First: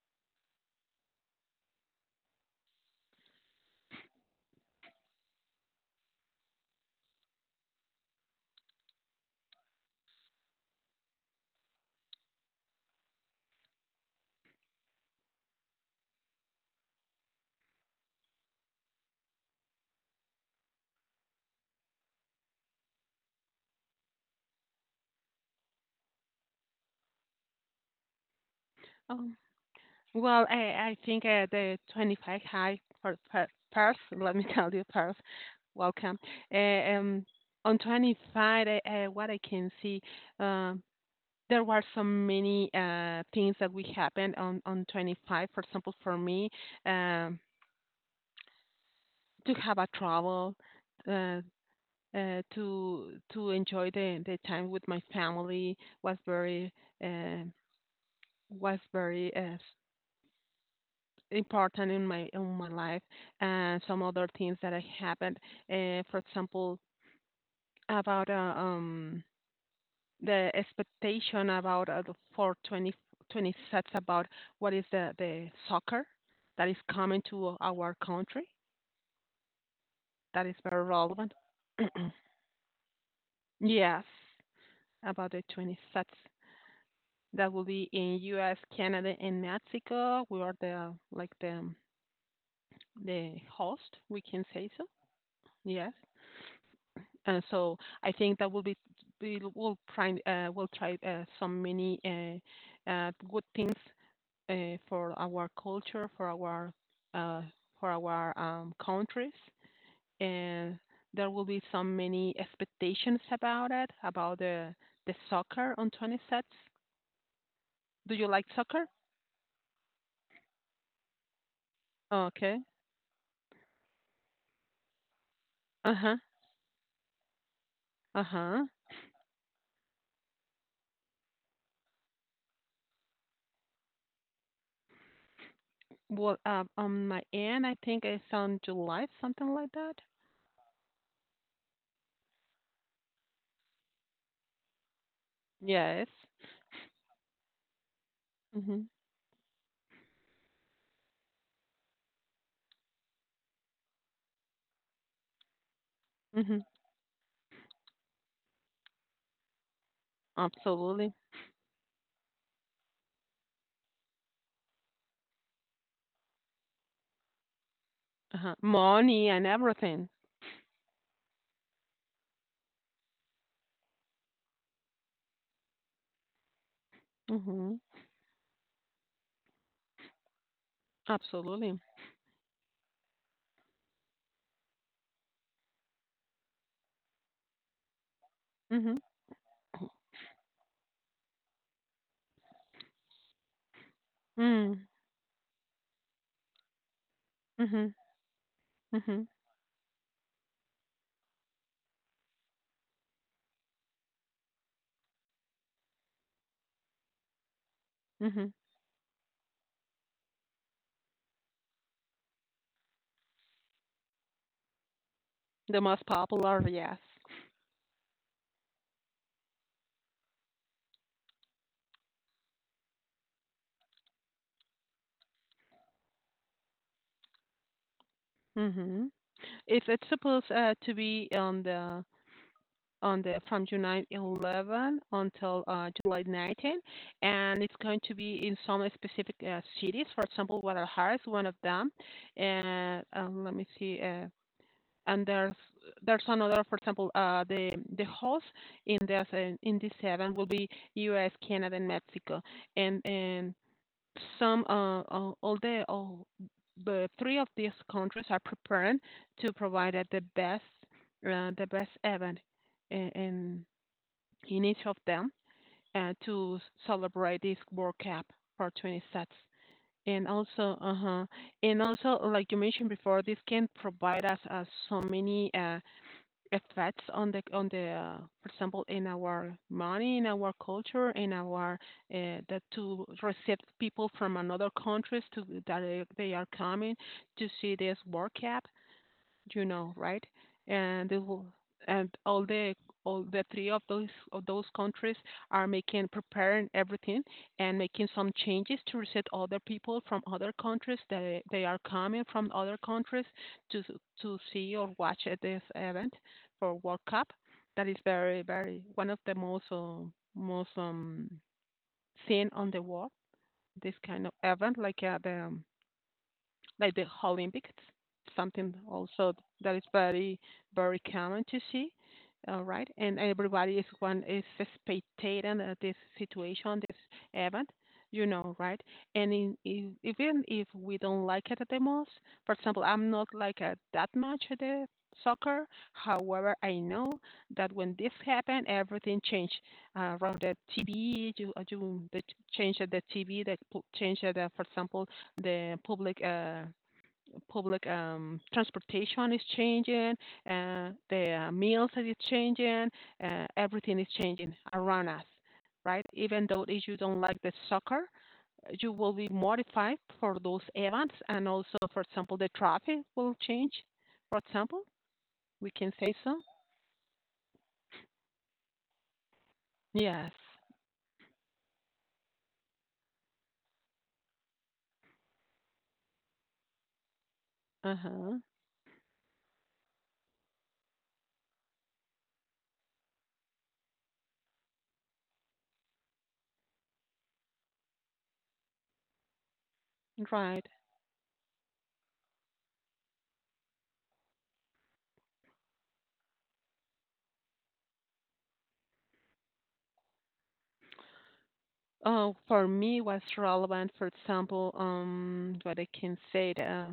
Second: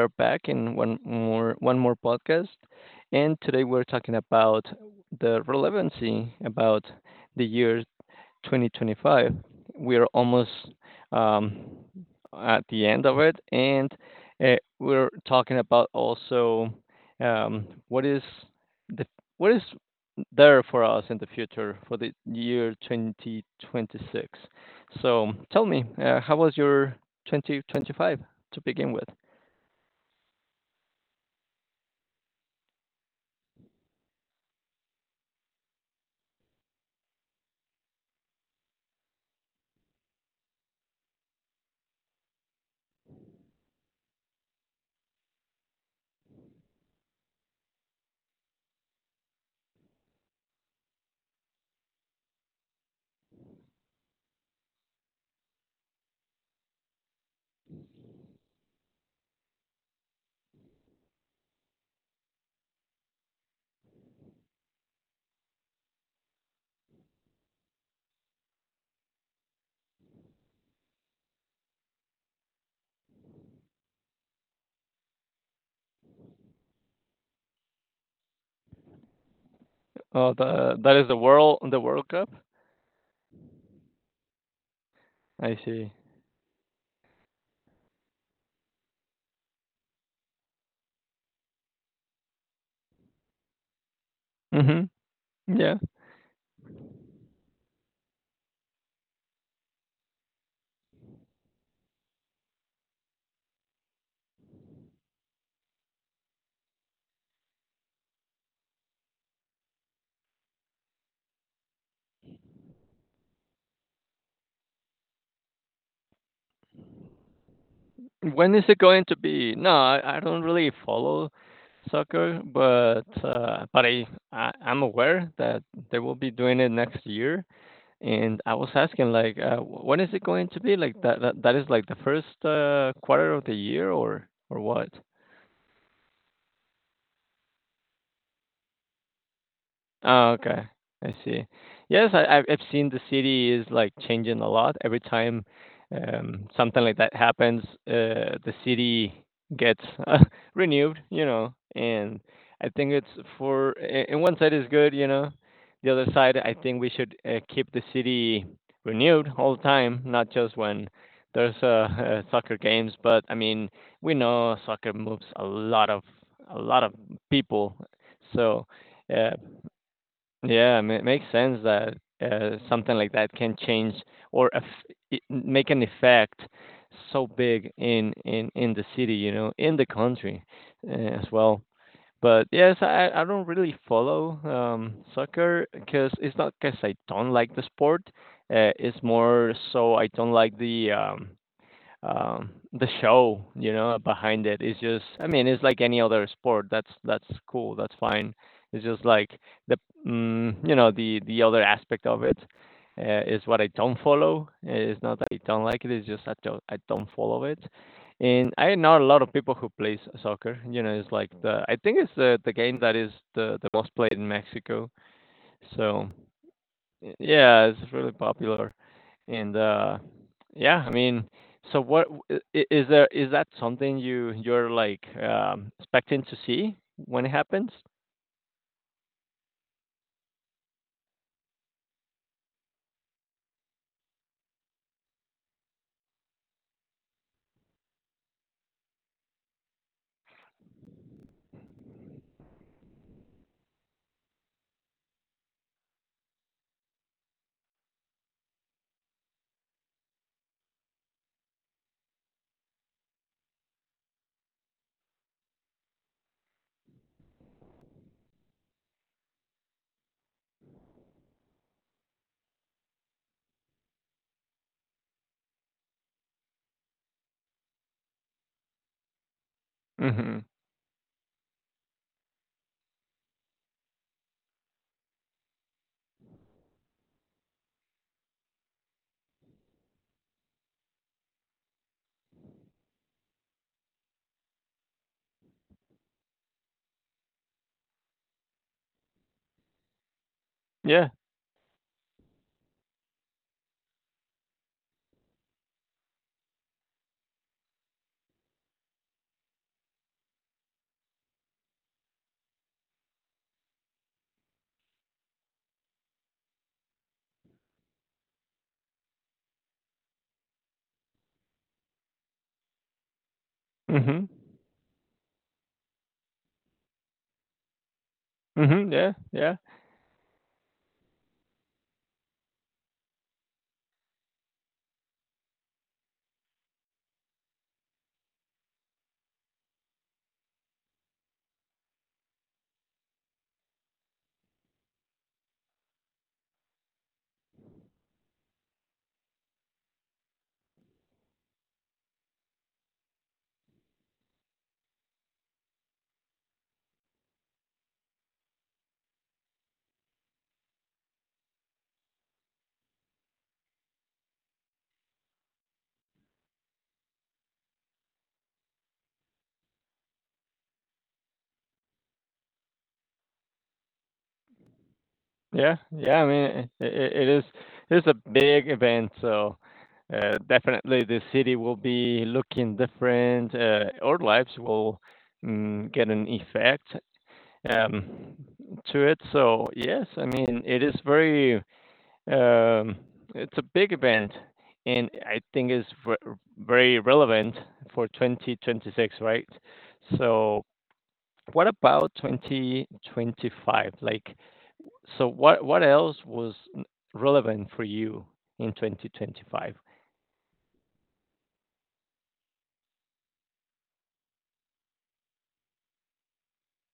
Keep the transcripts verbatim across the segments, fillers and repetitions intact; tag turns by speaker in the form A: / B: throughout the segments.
A: are back in one more one more podcast, and today we're talking about the relevancy about the years twenty twenty-five. We're almost um, at the end of it, and uh, we're talking about also um, what is the what is there for us in the future for the year twenty twenty-six. So tell me, uh, how was your twenty twenty-five to begin with?
B: Oh, well, I, I think uh, the twenty-five high per, per, pairs, let me tell you, pairs, welcome. Uh, um, on twenty-five, uh, uh, what I can see, um, there were so many uh, things that we happened on, on twenty-five. For example, for me, um, to have a travel, uh, uh, to to enjoy the, the time with my family was very uh, was very uh, important in my in my life and some other things that I happened. Uh, for example, about uh, um the expectation about uh, the four twenty twenty sets about what is the the soccer that is coming to our country
A: Oh,
B: that is
A: the
B: very
A: that is the
B: relevant.
A: world the World Cup.
B: Yes, about the
A: I
B: twenty
A: see.
B: sets that will be in U S, Canada, and Mexico. We are the like the the host, we can say
A: Mm-hmm.
B: so.
A: Yeah.
B: Yes. And so I think that will be we will try uh, will try uh, some many uh, uh, good things uh, for our culture, for our uh, for our um, countries, and there will be some many expectations about it about the the soccer on twenty sets. Do you like
A: When is it
B: soccer?
A: going to be? No, I, I don't really follow soccer,
B: Okay.
A: but uh, but I, I I'm aware that
B: Uh
A: they will
B: huh.
A: be doing it next year.
B: Uh
A: And I
B: huh.
A: was asking like, uh, wh- when is it going to be? Like that that, that is like the first uh, quarter of the year or or what?
B: Well, uh, on my end, I think it's on July, something like that.
A: Oh, okay. I see. Yes, I, I've I've seen the city is like changing a lot every time
B: Yes.
A: um, something like that happens. Uh, the
B: Mhm.
A: city gets uh, renewed, you know. And I think it's for. A- And one side is good, you know. The other side, I
B: Mhm.
A: think we should uh, keep the city renewed all the time, not just when
B: Absolutely.
A: there's uh, uh, soccer games. But I mean, we know soccer moves a lot of a lot of people,
B: Uh-huh.
A: so.
B: Money
A: Uh,
B: and everything.
A: yeah, ma it makes sense that uh, something like that can change or aff I make an effect so big
B: Mhm.
A: in in in the city, you know, in the country uh, as well.
B: Absolutely.
A: But yes, I I don't really follow um, soccer. Because it's not because I don't like the sport. Uh,
B: Mhm.
A: it's more so I don't like the um, um, the show, you know, behind it. Is
B: Mm.
A: just. I mean, it's like any other sport. That's that's cool.
B: Mhm.
A: That's fine. It's just
B: Mhm.
A: like the mm, you know, the the other aspect of it uh, is what I don't follow. It's not that I don't like it. It's just I don't I don't follow it.
B: Mhm.
A: And I know a lot of people who plays soccer. You know, it's like the I think it's the the game that is the the most played in Mexico.
B: The most
A: So
B: popular, yes.
A: yeah, it's really popular. And uh, yeah, I mean, so what I- is there? Is that something you you're like um, expecting to see when it happens?
B: Mhm. It's it's supposed uh, to be on the on the from July eleventh until uh, July nineteenth, and it's going to be in some specific uh, cities. For example, Guadalajara is one of them. And uh, let me see. Uh, and there's there's another, for example, uh, the the host in this uh, in this seven will be U S, Canada, and Mexico, and and some uh, uh, all the all the three of these countries are preparing to provide at the best uh, the best event in in in each of them uh, to celebrate this World Cup for twenty sets. And
A: Hmm.
B: also, uh huh, and also, like you mentioned before, this can provide us uh, so many uh, effects on the on the uh, for example in our money in our culture in our uh, that to receive people from another countries to that they they are coming to see this world cup you know, right?
A: Yeah.
B: And they will, and all the all the three of those of those countries are making preparing everything and making some changes to reset other people from other countries that they are coming from other countries to s- to see or watch at this event for World Cup. That is very very one of the most uh, most um seen on the world. This
A: Hmm.
B: kind of event, like uh, the um, like the Olympics, something
A: Hmm. Yeah.
B: also
A: Yeah.
B: that is very, very common to see, all right? And everybody is one is spectating at this situation, this event, you know, right? And in, in, even if we don't like it the most, for example, I'm not like a, that much at the soccer. However, I know that when this happened, everything changed uh, around the T V. You, uh, you the change of the T V, the change of the, for example, the public uh, public um, transportation is changing, uh, the uh, meals is changing, uh, everything is changing around us, right? Even though if you don't like the soccer, you will be modified for those events, and also, for example, the traffic will change. For example, we
A: Yeah.
B: can say
A: Yeah. I
B: so.
A: mean, it, it is it is a big event, so.
B: Yes.
A: Uh, definitely, the city will be looking different. Uh, our lives will mm, get an effect
B: Uh
A: um,
B: huh.
A: to it. So yes, I mean it is very. Um, it's a big event, and I think it's ve- very relevant for twenty twenty-six, right? So,
B: Right.
A: what about twenty twenty-five? Like, so what what else was n- relevant for you in twenty twenty-five?
B: Oh, for me, was relevant. For example, um, what I can say that. uh,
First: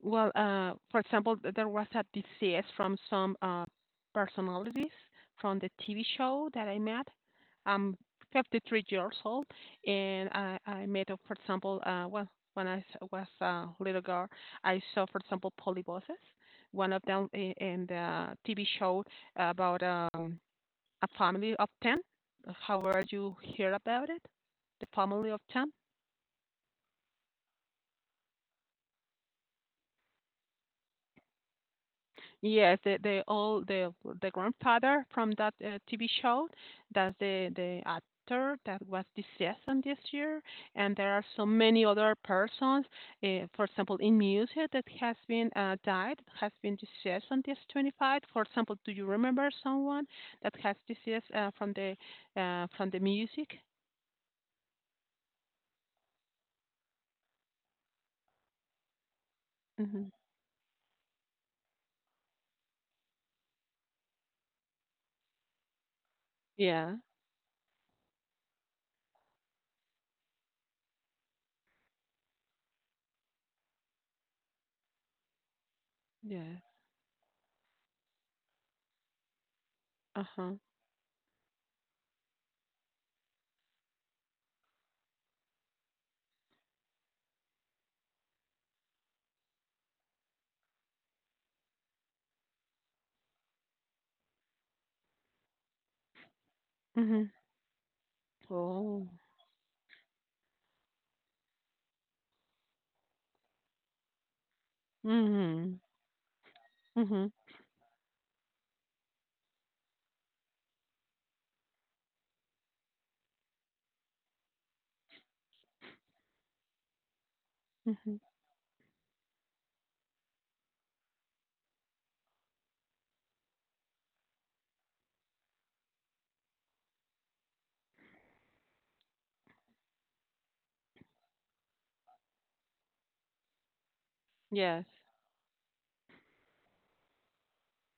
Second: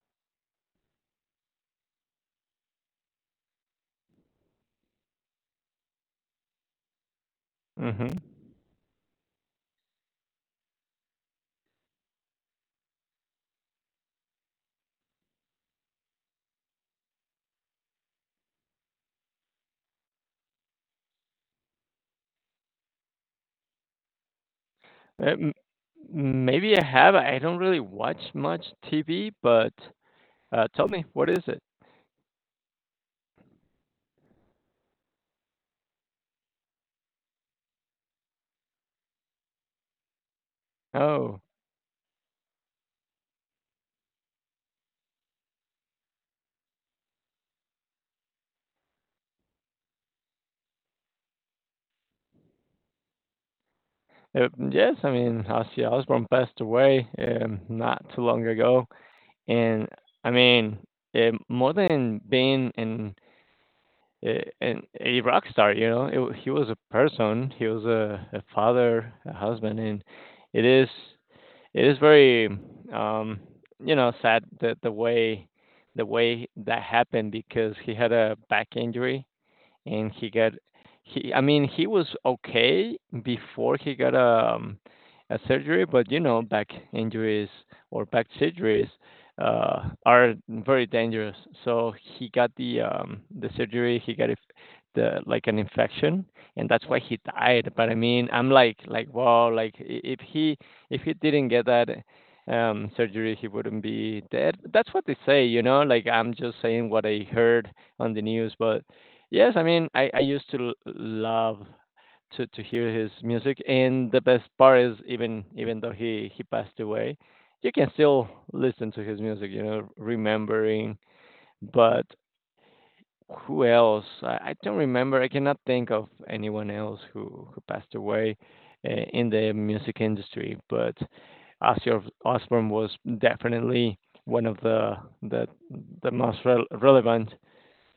B: Well, uh, for example, th- there was a disease from some uh, personalities from the T V show that I met. I'm
A: Mm-hmm.
B: fifty-three years old, and I, I met, uh, for example, uh, well, when I s- was a little girl, I saw, for example, polyboses, one of them i- in the T V show about um, a family of ten. However, you hear about it, the family of
A: Um,
B: ten.
A: maybe I have. I don't really watch much T V, but uh, tell me, what is it?
B: Yes, the the old the the grandfather from that uh, T V show, that's the the actor that was deceased on this year, and there are
A: Oh,
B: so many other persons. Uh, for example, in music that has been uh, died, has been deceased on this twenty-five. For example, do you remember someone that has deceased uh, from the uh, from the music?
A: uh, yes. I mean, Ozzy Osbourne passed away um, not too long ago. And
B: Hmm.
A: I mean, eh, more than being an eh, an a rock star, you know, it, he was a
B: Yeah,
A: person. He was a, a father, a husband, and it is it is very um, you know, sad that the way. The way
B: yeah,
A: that happened. Because he had a back injury and
B: uh
A: he
B: huh.
A: got he I mean, he was okay before he got a um a surgery, but you know, back injuries or back surgeries uh are very dangerous. So he got the um the surgery, he got it the like an infection, and that's why he
B: Hmm.
A: died. But I mean, I'm like
B: Oh.
A: like wow, like i- if he, if he didn't get that um surgery, he wouldn't be dead. That's what they say, you
B: Hmm.
A: know, like I'm just saying what
B: Hmm.
A: I heard on the news. But yes, I mean, I, I used to l- love to, to hear his music, and the best part is, even even though he he passed away, you can
B: Hmm.
A: still listen to his music, you know, remembering. But who else? I, I don't remember. I cannot think of anyone else who who passed away uh, in the music industry. But Ozzy Os- Osbourne was definitely one of
B: Yes.
A: the the the most rel relevant,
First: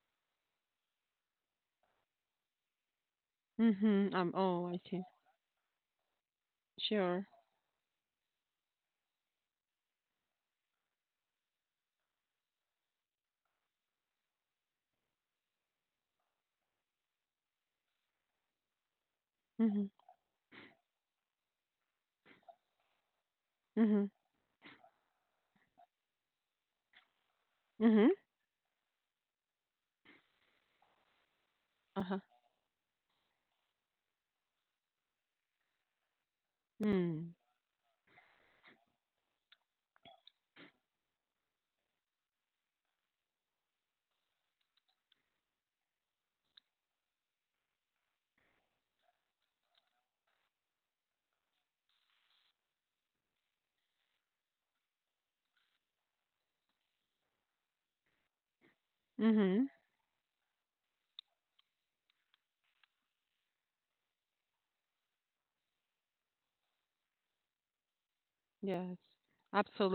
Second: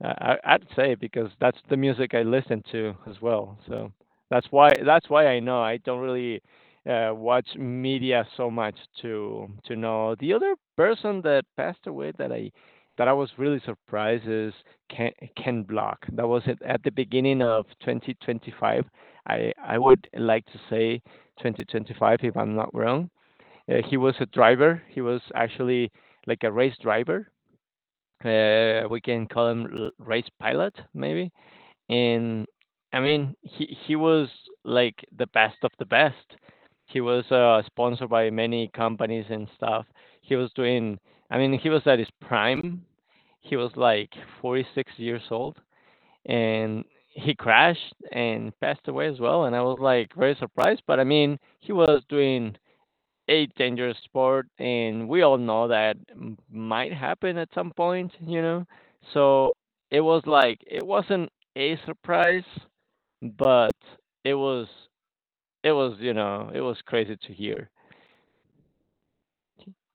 A: I, I would say, because that's the music I listen to as well. So
B: Mhm. Um,
A: that's
B: oh,
A: why
B: I see.
A: that's why I know. I don't really uh,
B: Sure.
A: watch media so much to to know. The other person that passed away that I that I was really surprised is Ken, Ken Block. That was it at the beginning of twenty twenty-five. I I
B: Mhm.
A: would like to say twenty twenty-five if I'm not wrong. Uh, he
B: Mhm.
A: was a driver. He was actually like a race driver.
B: Mhm.
A: Uh, we can call him l- race pilot maybe.
B: Uh-huh.
A: And I mean, he he was like the best of the best. He was
B: Mm.
A: uh, sponsored by many companies and stuff. He was doing, I mean, he was at his prime. He was like forty-six years old, and he crashed and passed away as well. And I was like very surprised, but I mean, he was doing a dangerous sport, and we all know that m- might happen at some point, you know? So
B: Mhm.
A: it was like, it wasn't a surprise, but it was, it was, you know, it was crazy to hear.
B: Yes.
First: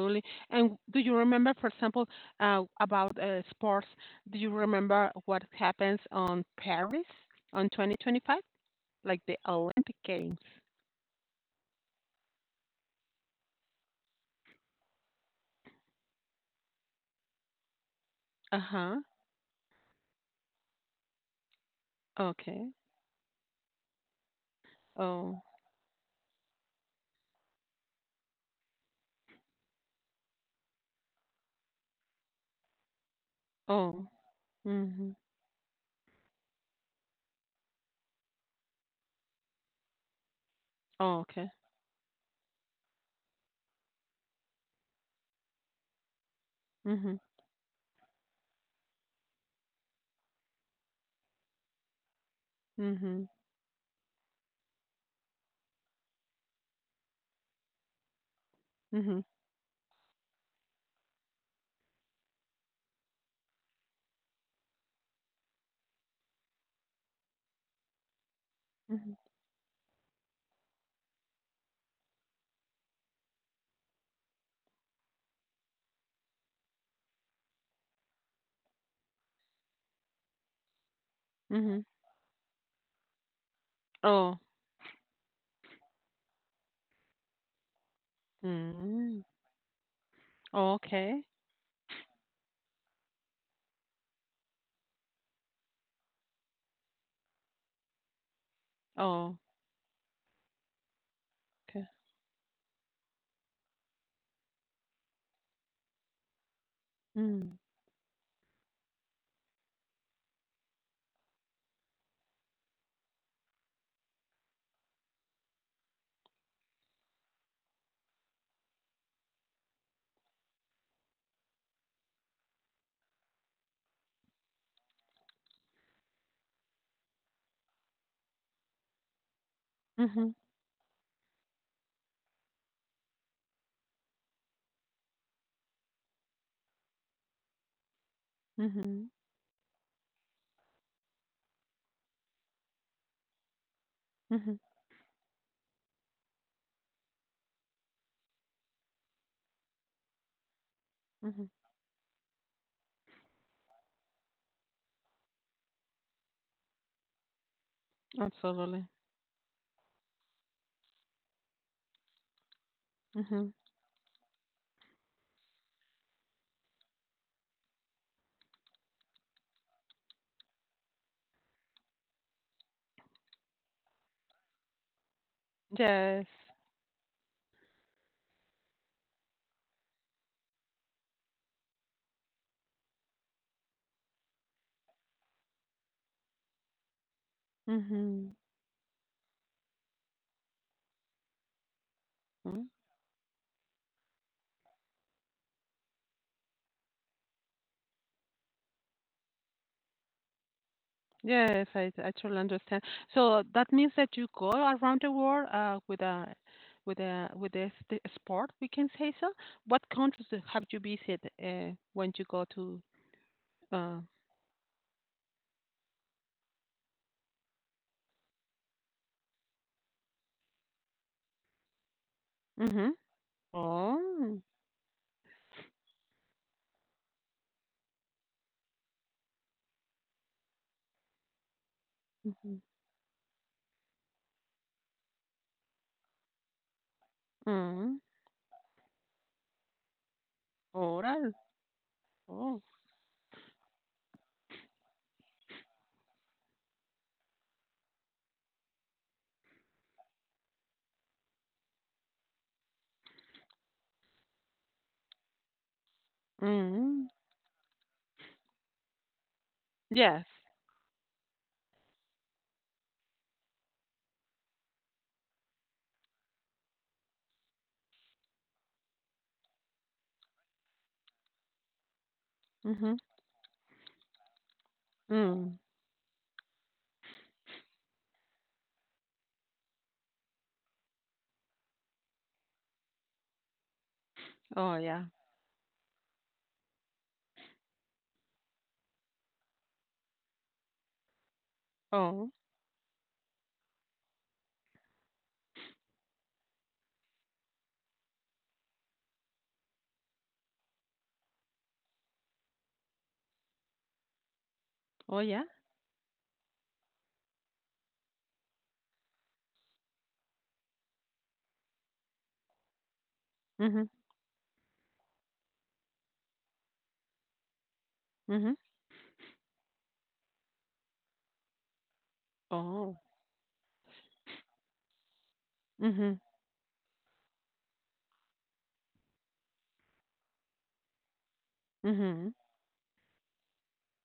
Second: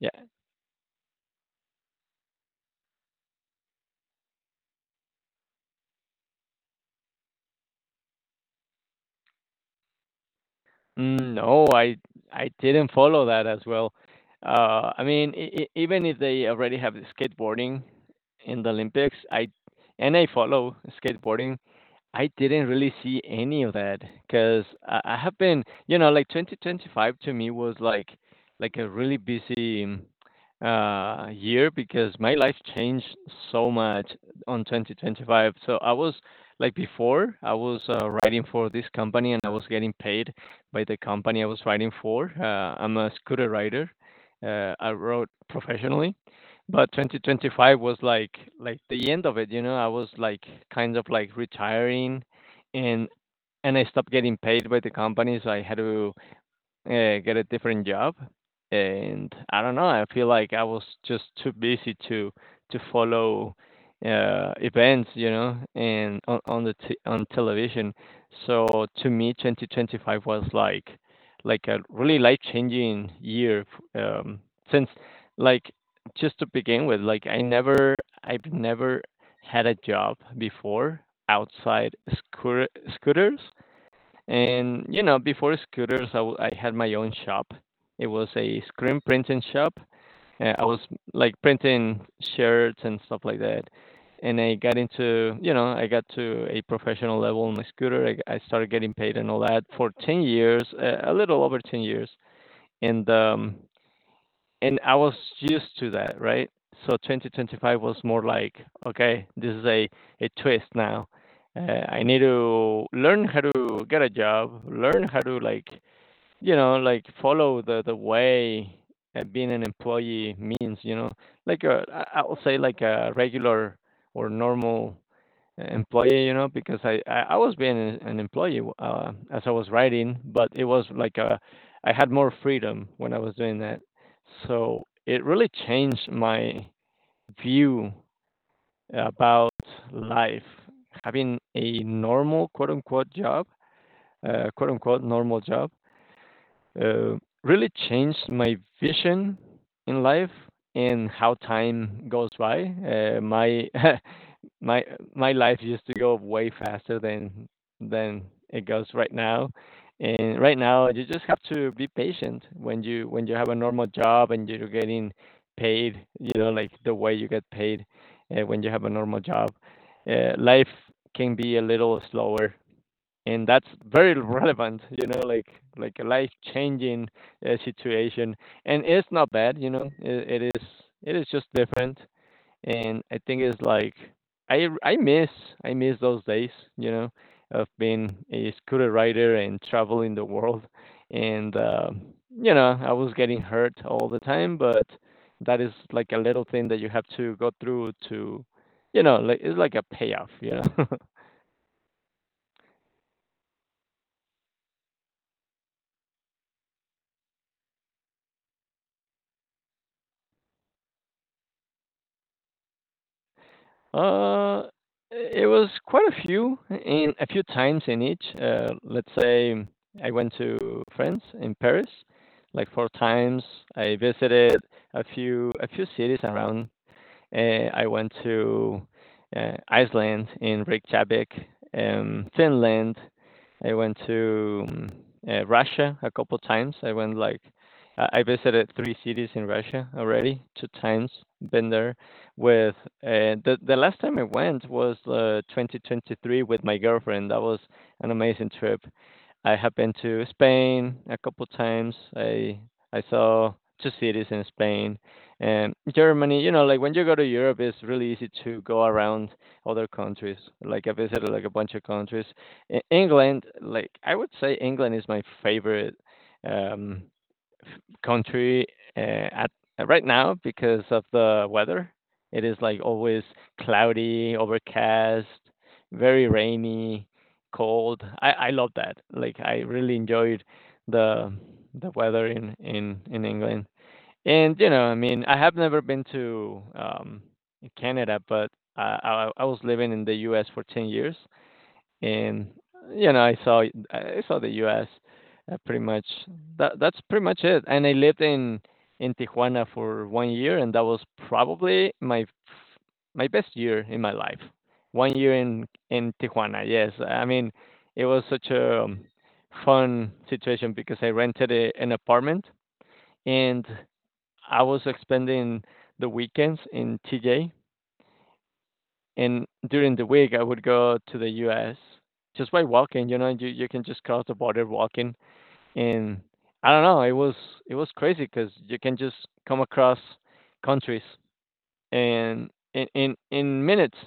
A: Yeah.
B: And do you remember, for example, uh, about uh, sports? Do you remember what happens on Paris on twenty twenty-five, like the Olympic Games?
A: Mm, no, I I didn't follow that as well. Uh, I mean, e- e- even if they already have the skateboarding in the
B: Uh-huh.
A: Olympics, I and I follow skateboarding. I didn't
B: Okay.
A: really see any of that because I, I have
B: Oh.
A: been, you know, like twenty twenty-five to me was like like a really busy um, uh, year, because my life changed so
B: Oh.
A: much on
B: Mhm.
A: twenty twenty-five. So I was like, before, I was uh, writing for this company, and I was getting paid by the
B: Oh,
A: company I
B: okay.
A: was riding for. Uh, I'm a scooter rider. Uh, I rode professionally, but
B: Mhm.
A: twenty twenty-five was like like the end of it. You know, I was like kind of like retiring, and
B: Mhm.
A: and I stopped getting paid by the company, so I had to uh, get a different job.
B: Mhm.
A: And I don't know, I feel like I was just too busy to to follow uh, events, you know, and on on the t- on television. So to
B: Mhm.
A: me, twenty twenty-five was like like a really life-changing year, um, since, like, just to begin with, like I never I've never had a job before
B: Mhm.
A: outside scooter, scooters.
B: Oh.
A: And you know, before scooters, I, w- I had my own shop. It was a screen
B: Mm.
A: printing shop. Uh, I
B: Oh,
A: was
B: okay.
A: like printing shirts and stuff like that. And I got into, you know, I got to a professional level on my scooter. I I started getting paid and
B: Oh.
A: all that for ten years, uh, a little over ten
B: Okay.
A: years. And um, and I was used to that, right? So
B: Mm.
A: twenty twenty-five was more like, okay, this is a, a twist now. Uh, I need to learn how to get a job, learn how to, like, you know, like follow the the way uh, being an employee means, you know, like a, I I would say like a regular or normal employee, you know, because I I I was being an an employee uh, as I was writing,
B: Mhm,
A: but it was like, uh, I had more freedom when I was doing that. So it really changed my view
B: mhm,
A: about life. Having a normal quote unquote job, uh,
B: mhm,
A: quote unquote normal job, uh, really changed my vision in life and how
B: mhm.
A: time goes by. Uh, my my my life used to go way faster than than it goes
B: Absolutely.
A: right now. And right now, you just have to be patient when you when you have
B: Mhm.
A: a normal job and you're getting paid, you know, like the way you get paid uh, when you have a normal job. Uh, life can be a little slower, and that's very relevant, you know, like like a
B: Yes.
A: life changing uh, situation. And it's not bad, you know, it, it is it is just different. And I think it's like I I miss, I miss those days, you know, of being
B: Mhm.
A: a scooter rider and traveling the world, and um, you
B: Mm.
A: know, I was getting hurt all the time, but that is like a little thing that you have to go through to, you know, like it's like a payoff, you know.
B: Yes, I I totally understand. So that means that you go around the world uh, with a with a with a st- sport, we can say so. What countries do- have you visited uh, when you go to? Uh,
A: Uh, it was quite a few, in a few times in each. Uh, let's say I went to France, in Paris, like four
B: mhm.
A: times. I
B: Oh.
A: visited a few a few cities around. Uh, I went to uh, Iceland, in Reykjavik, um,
B: Mhm.
A: Finland. I went to um, uh, Russia a couple times. I went like,
B: Mm.
A: I I visited three cities in Russia already, two times.
B: Oral.
A: Been there
B: Oh.
A: with uh, the the last time I went was uh, twenty twenty-three with my girlfriend. That was an amazing trip. I have been to Spain a couple times. I I saw two cities in Spain and Germany. You know, like when you
B: Mm.
A: go to Europe, it's really easy to go around other
B: Yes.
A: countries. Like I visited like a bunch of countries. E- England, like I would say England is my favorite um country uh, at right now because of the weather. It is like
B: Mhm.
A: always cloudy, overcast,
B: Mm.
A: very rainy, cold. I, I love that. Like I really enjoyed the the weather in, in, in England. And you
B: Oh
A: know, I
B: yeah.
A: mean, I have never been to um, Canada, but uh, I I was living in the U S for ten years,
B: Oh.
A: and you know, I saw I saw the U S. Uh, pretty much that that's pretty much it. And I lived in in Tijuana for one year, and that was probably my f- my best year in my life. One
B: Oh
A: year
B: yeah.
A: in in Tijuana. Yes, I mean it was such a um, fun situation because I rented a, an apartment, and
B: Mhm,
A: I was spending the weekends in T J,
B: mhm.
A: and during the week I would go to the U S just by
B: Oh.
A: walking. You know, you you can just cross the border walking. And
B: Mhm,
A: I don't know, it was it was crazy because you can just come across countries
B: mhm.
A: and in in, in minutes,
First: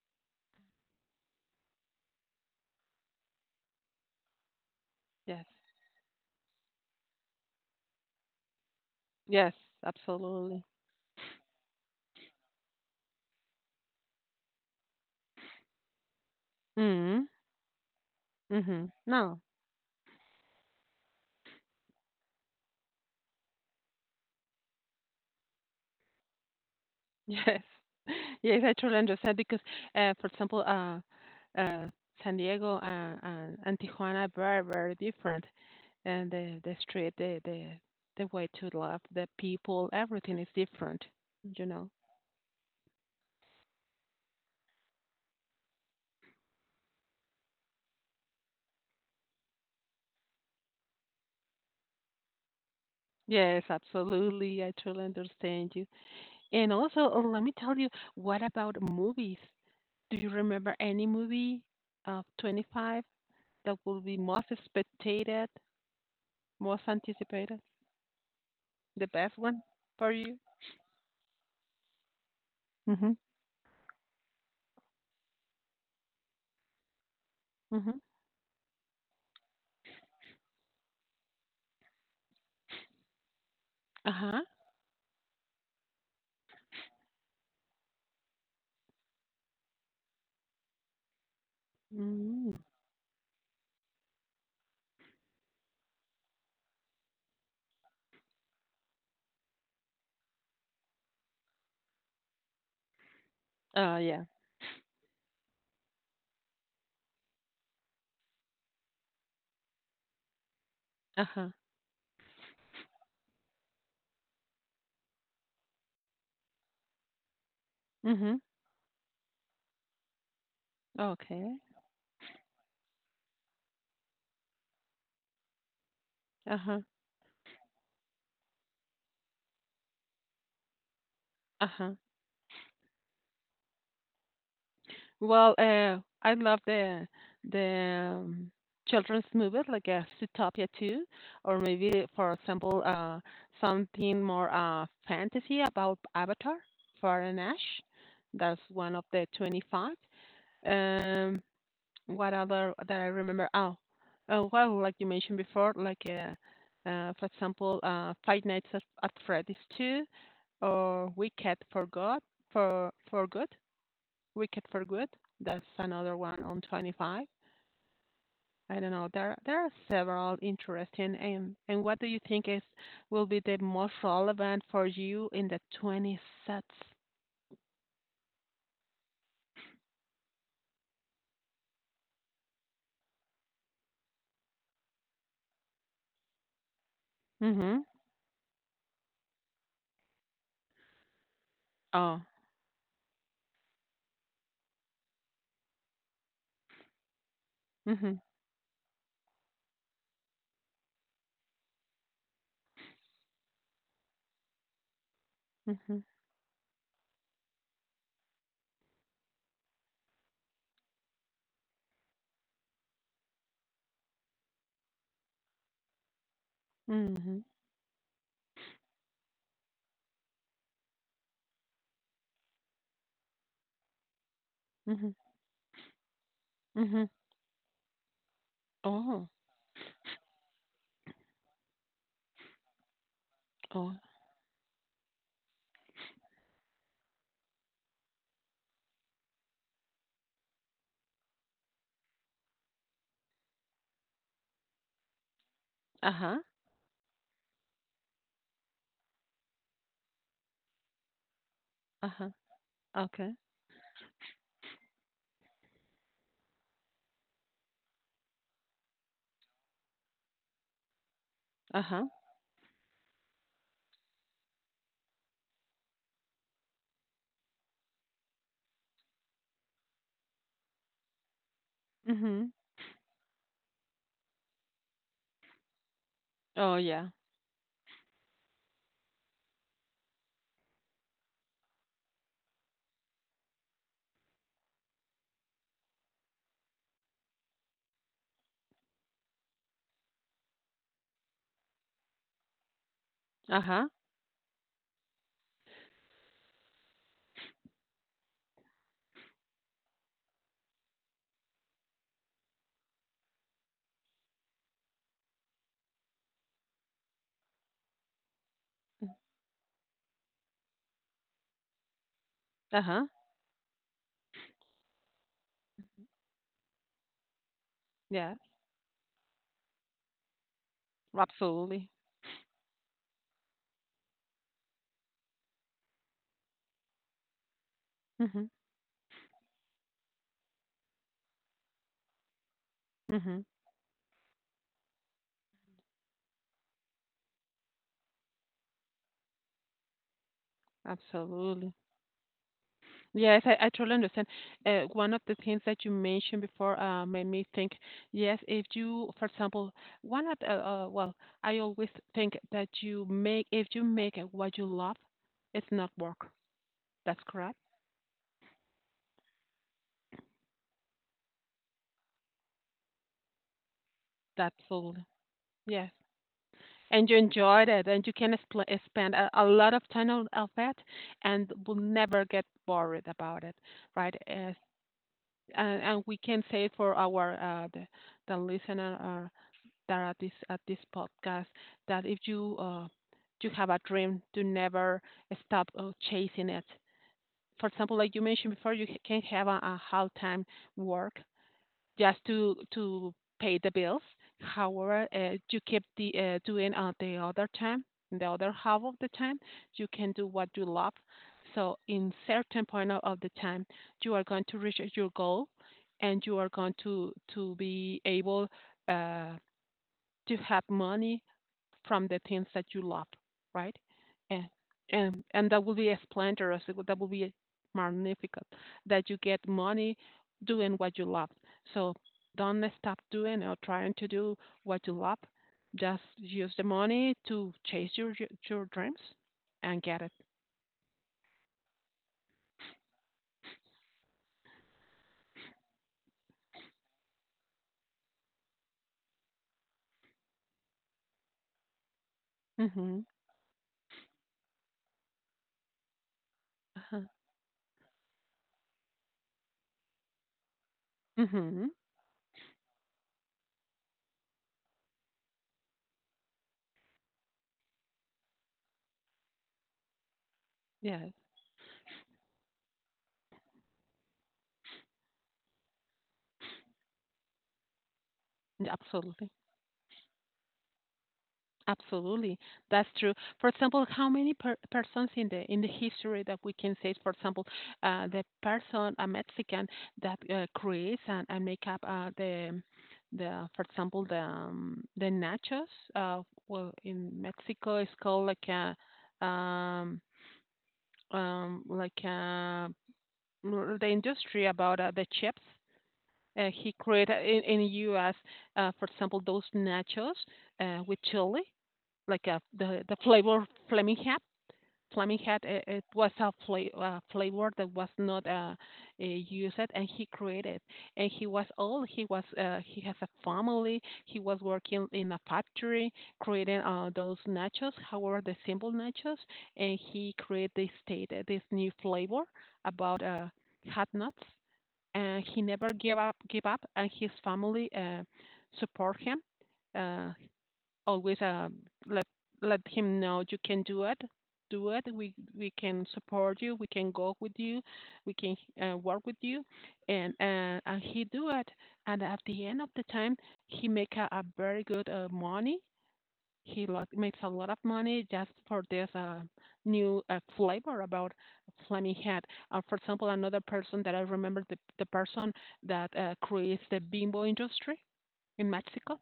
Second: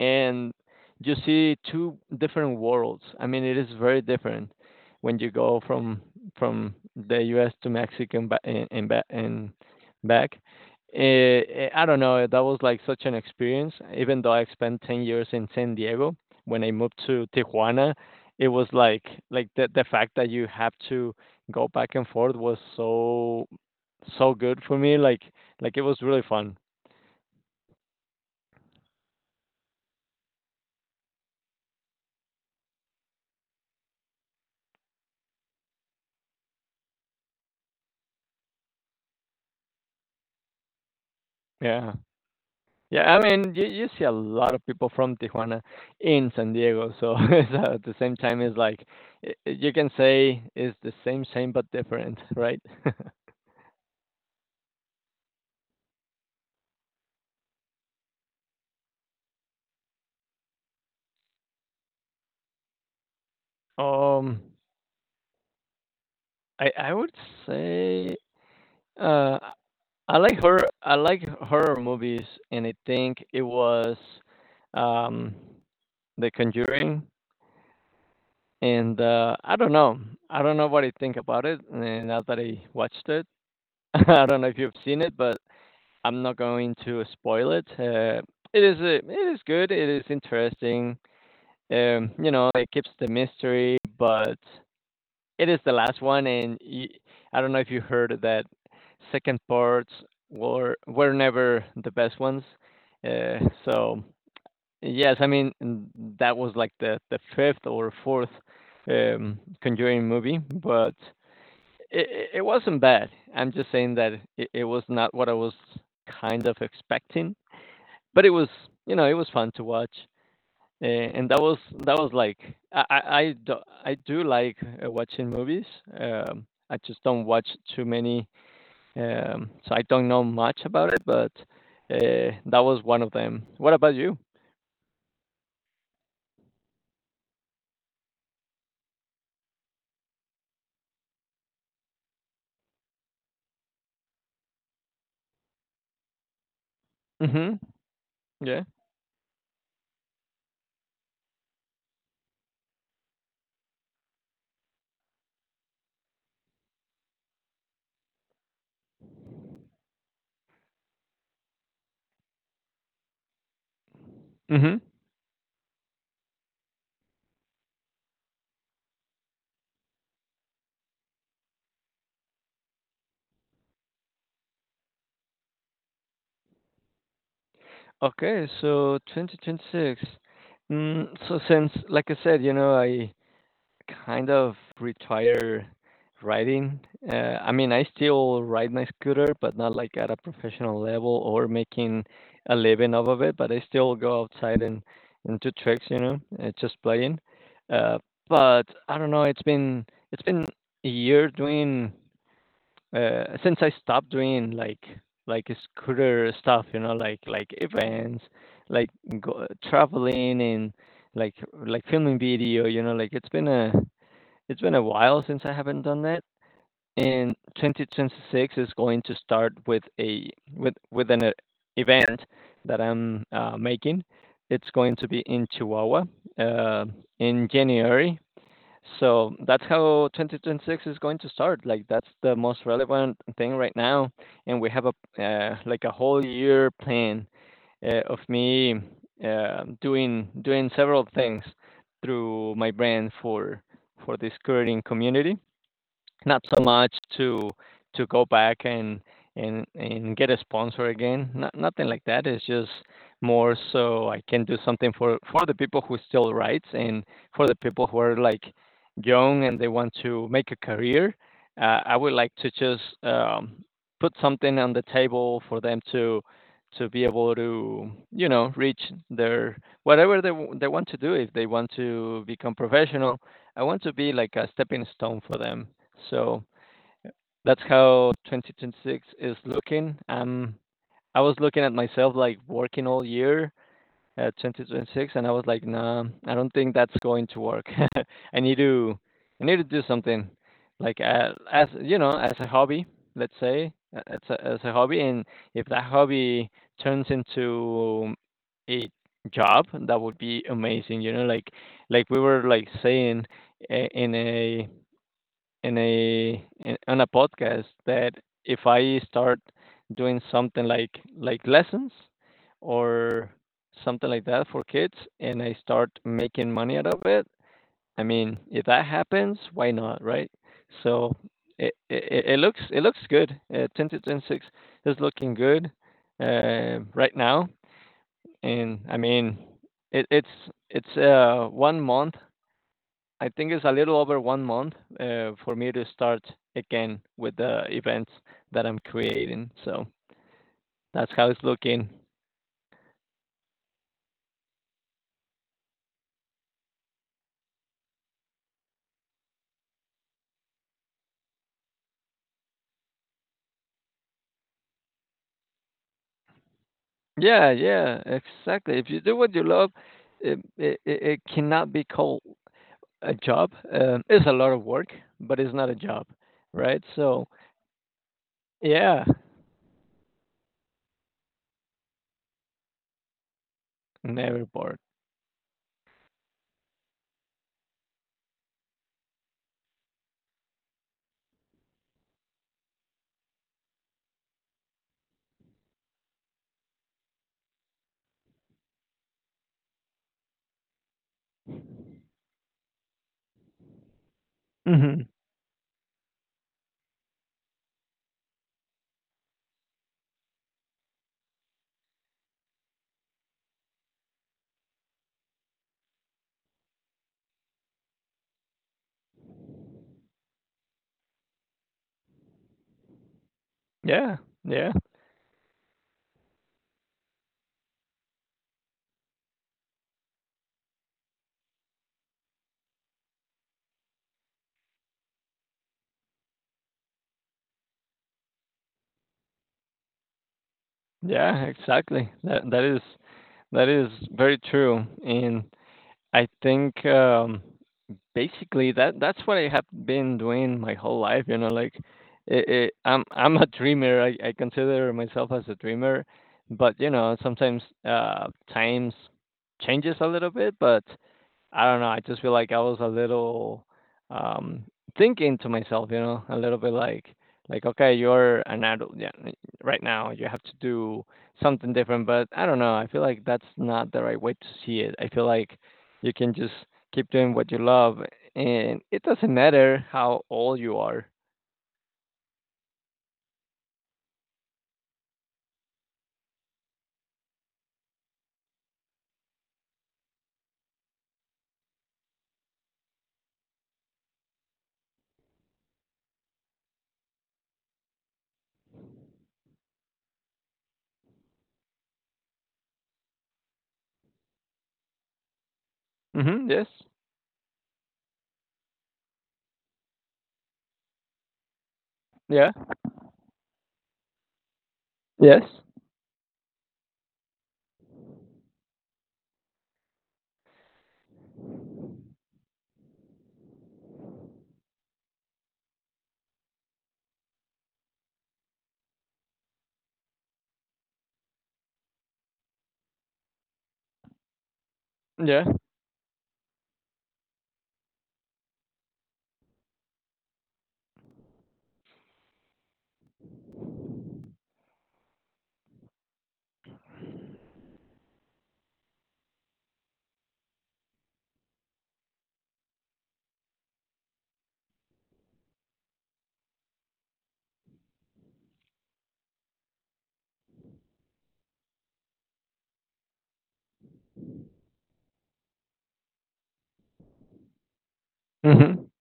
A: and you see two different worlds. I mean, it is very different when you
B: Yes.
A: go from from the U S to Mexico and ba- and, and, ba- and
B: Yes,
A: back.
B: absolutely.
A: Eh, eh, I don't know. That was like such an experience. Even though I spent ten years in San Diego, when I moved
B: Mm,
A: to Tijuana, it was
B: mhm.
A: like
B: No.
A: like the the fact that you have to go back and forth was so so good for me. Like like it was really fun.
B: Yes. Yes, I truly understand because, uh, for example, uh, uh, San Diego and, and, and Tijuana are very, very different. And the, the street, the, the, the way to love the people, everything is different, you know.
A: Yeah. Yeah, I mean, you you see a lot of people from Tijuana in San Diego, so it's uh, at the same time, it's like I I you can say it's the same, same but different, right?
B: Yes, absolutely. I truly understand you. And also, uh, let me tell you, what about movies? Do you remember any movie of twenty-five that will be
A: Um,
B: most spectated,
A: I
B: most
A: I would
B: anticipated,
A: say
B: the best
A: uh,
B: one for
A: I
B: you?
A: like her. I like horror movies, and I
B: Mm-hmm.
A: think it was um, The Conjuring.
B: Mm-hmm.
A: And uh, I don't know. I don't know what I think about it. And now that I watched it, I
B: Uh-huh.
A: don't know if you've seen it, but I'm not going to spoil it. Uh, it is a, it is good. It is interesting. Um, you know,
B: Mm.
A: it keeps the mystery, but it is the last one, and y I don't know if you heard that second parts were were never the best ones. Uh,
B: Uh,
A: so
B: yeah.
A: yes, I mean n- that was like the the fifth or fourth um, Conjuring movie, but
B: Uh-huh.
A: it, it wasn't bad. I'm just saying that it, it was not what I was kind of expecting, but it
B: Mm-hmm.
A: was, you know, it was fun to watch, uh, and that was
B: Okay.
A: that was like i i, I do, I do like uh, watching movies. um I
B: Uh-huh.
A: just don't watch too many. Um so I don't know much about it, but
B: Uh-huh.
A: uh, that was one of them. What about you?
B: Well, uh, I love the the um, children's movies like uh, Zootopia two, or maybe, for example, uh, something more uh, fantasy about Avatar, Fire
A: Mhm.
B: Ash. That's
A: Yeah.
B: one of the twenty-five. Um, what other that I remember? Oh, uh, well, like you mentioned before, like uh, uh, for example, uh, Five Nights at, at Freddy's two, or Wicked for God for for Good. Wicked
A: Mhm.
B: for Good. That's another one on twenty-five. I don't know. There there are several interesting. And and what do you think is will be the most relevant for you in the twenty sets?
A: Okay, so twenty twenty-six. Mm, so since like I said, you know, I kind of retire riding. Uh, I mean,
B: Mm-hmm.
A: I still ride my scooter, but not like at a professional level or making
B: Oh.
A: a living off of it. But I still go outside and and do tricks, you know, uh, just playing. Uh,
B: Mm-hmm.
A: but I don't know. It's been it's been a year doing, uh, since I stopped doing like like
B: Mm-hmm.
A: scooter stuff, you know, like like events, like go, traveling, and like like filming video. You know, like it's been a it's been a while since I haven't done that, and
B: Mm-hmm.
A: two thousand twenty-six is going to start with a with with an uh, event that I'm uh, making. It's going
B: Mm-hmm.
A: to be in Chihuahua uh,
B: Mm-hmm.
A: in January.
B: Oh.
A: So that's how twenty twenty-six is going to start. Like that's the most relevant thing right
B: Oh.
A: now, and we have a, uh, like a whole year plan uh, of me uh, doing doing several things through my brand for for this Korean community.
B: Uh-huh.
A: Not so much to to go back and and and get a sponsor again. Not, nothing like that.
B: Uh-huh.
A: It's just
B: Okay.
A: more so I can do something for for the people who still writes, and for the people who are like young and they want to make a career. Uh, I
B: Uh-huh.
A: would like to just, um, put something on the table for them to to be able to, you know, reach their, whatever they w- they want to do if they want to
B: Mm-hmm.
A: become professional. I want to be like a stepping stone for them, so
B: Oh yeah.
A: that's how two thousand twenty-six is looking. Um, I was looking at myself like working all year at twenty twenty-six, and I was like, nah, I don't think that's going to work. I need to, I need to do something, like uh, as you know, as a hobby, let's say,
B: Uh-huh.
A: uh, as a, as a hobby, and if that hobby turns into a job, that would be amazing. You know, like like we were like saying, uh, in a in a in, on a podcast, that if I
B: Mm.
A: start doing something like like lessons
B: Uh-huh.
A: or something like that for kids, and I start making money out of it, I
B: Yeah.
A: mean, if that happens, why not, right? So it
B: Absolutely.
A: it, it looks it looks good. Uh, ten to ten six is looking good uh, right now,
B: Mm-hmm.
A: and I mean, it, it's it's uh, one month, I
B: Mm-hmm.
A: think it's a little over one month uh, for me to start again with the events that I'm creating. So that's how it's
B: Absolutely.
A: looking.
B: Yes, I, I totally understand. Uh, one of the things that you mentioned before uh, made me think, yes, if you, for example, one of the, uh, uh, well, I always think that you make, if you make it what you love, it's not work. That's
A: Yeah,
B: correct.
A: yeah, exactly. If you do what you love, it it, it it cannot be called a job. Um, it's a lot
B: That's
A: of work,
B: all.
A: but it's not a
B: Yes.
A: job, right?
B: And you
A: So
B: enjoyed it and you can expl
A: yeah,
B: spend a, a lot of time on of it and will never get bored about it, right?
A: never
B: As,
A: bored.
B: and, and we can say it for our, uh, the, the listener uh, that are at this at this podcast that if you uh, you have a dream to never stop uh, chasing it. For example, like you mentioned before, you can have a, a hard time work just to to pay the bills. However,
A: Hmm.
B: uh, you keep the uh, doing uh, the other time, the other half of the time, you can do what you love. So, in certain point of, of the time, you are going to reach your goal, and you are going to to be able. Uh, to have money from the things that you love, right?
A: Yeah,
B: And
A: yeah,
B: and and that will be a splendorous. That will be magnificent that you get money doing what you love. So don't stop doing or trying to do what you love. Just use the money to chase your your dreams and get it.
A: yeah. Exactly. That that is that is very true, and I think. Um, basically that that's what I have been doing my whole life. You know, like it, it, I'm
B: Mhm.
A: I'm a dreamer. I, I consider myself as a dreamer, but you
B: Uh-huh.
A: know sometimes, uh, times changes a little bit. But I
B: Mhm.
A: don't know. I just feel like I was a little, um, thinking to myself, you know, a little bit like, like okay, you're an adult, yeah, right now. You have to do
B: Yes.
A: something different. But I don't know. I feel like that's not the right way to see it. I feel like you can just keep doing what you love, and it
B: Absolutely.
A: doesn't matter how old you are.
B: Absolutely, that's true. For example, how many per persons in the in the history that we can say, for example, uh, the person a Mexican that uh, creates and, and make up uh, the the for example the um, the nachos. Uh, well, in Mexico, it's called like a um, um, like a, mm, the industry about uh, the chips. Uh,
A: Mm-hmm. Yes.
B: he created in in U S. Uh, for example, those nachos uh, with chili like a
A: Yeah.
B: the the flavor Fleming had. Fleming had
A: Yes.
B: it, it was a fla- uh, flavor that was not uh, uh, used, and he created. And he was old. He was uh, he has a family. He was working in a factory creating uh, those nachos. However, the simple nachos, and he created this state uh, this new flavor about uh, hot nuts. And he
A: Yeah.
B: never gave up. Give up, and his family uh, support him. Uh, always, um, let let him know you can do it do it we we can support you, we can go with you, we can uh, work with you. And uh, and he do it. And at the end of the time, he make a, a very good uh, money. He lo- makes a lot of money just for this uh, new uh, flavor about flaming head. Uh, for example, another person that I remember, the, the person that uh, creates the Bimbo industry in
A: Mm-hmm.
B: Mexico.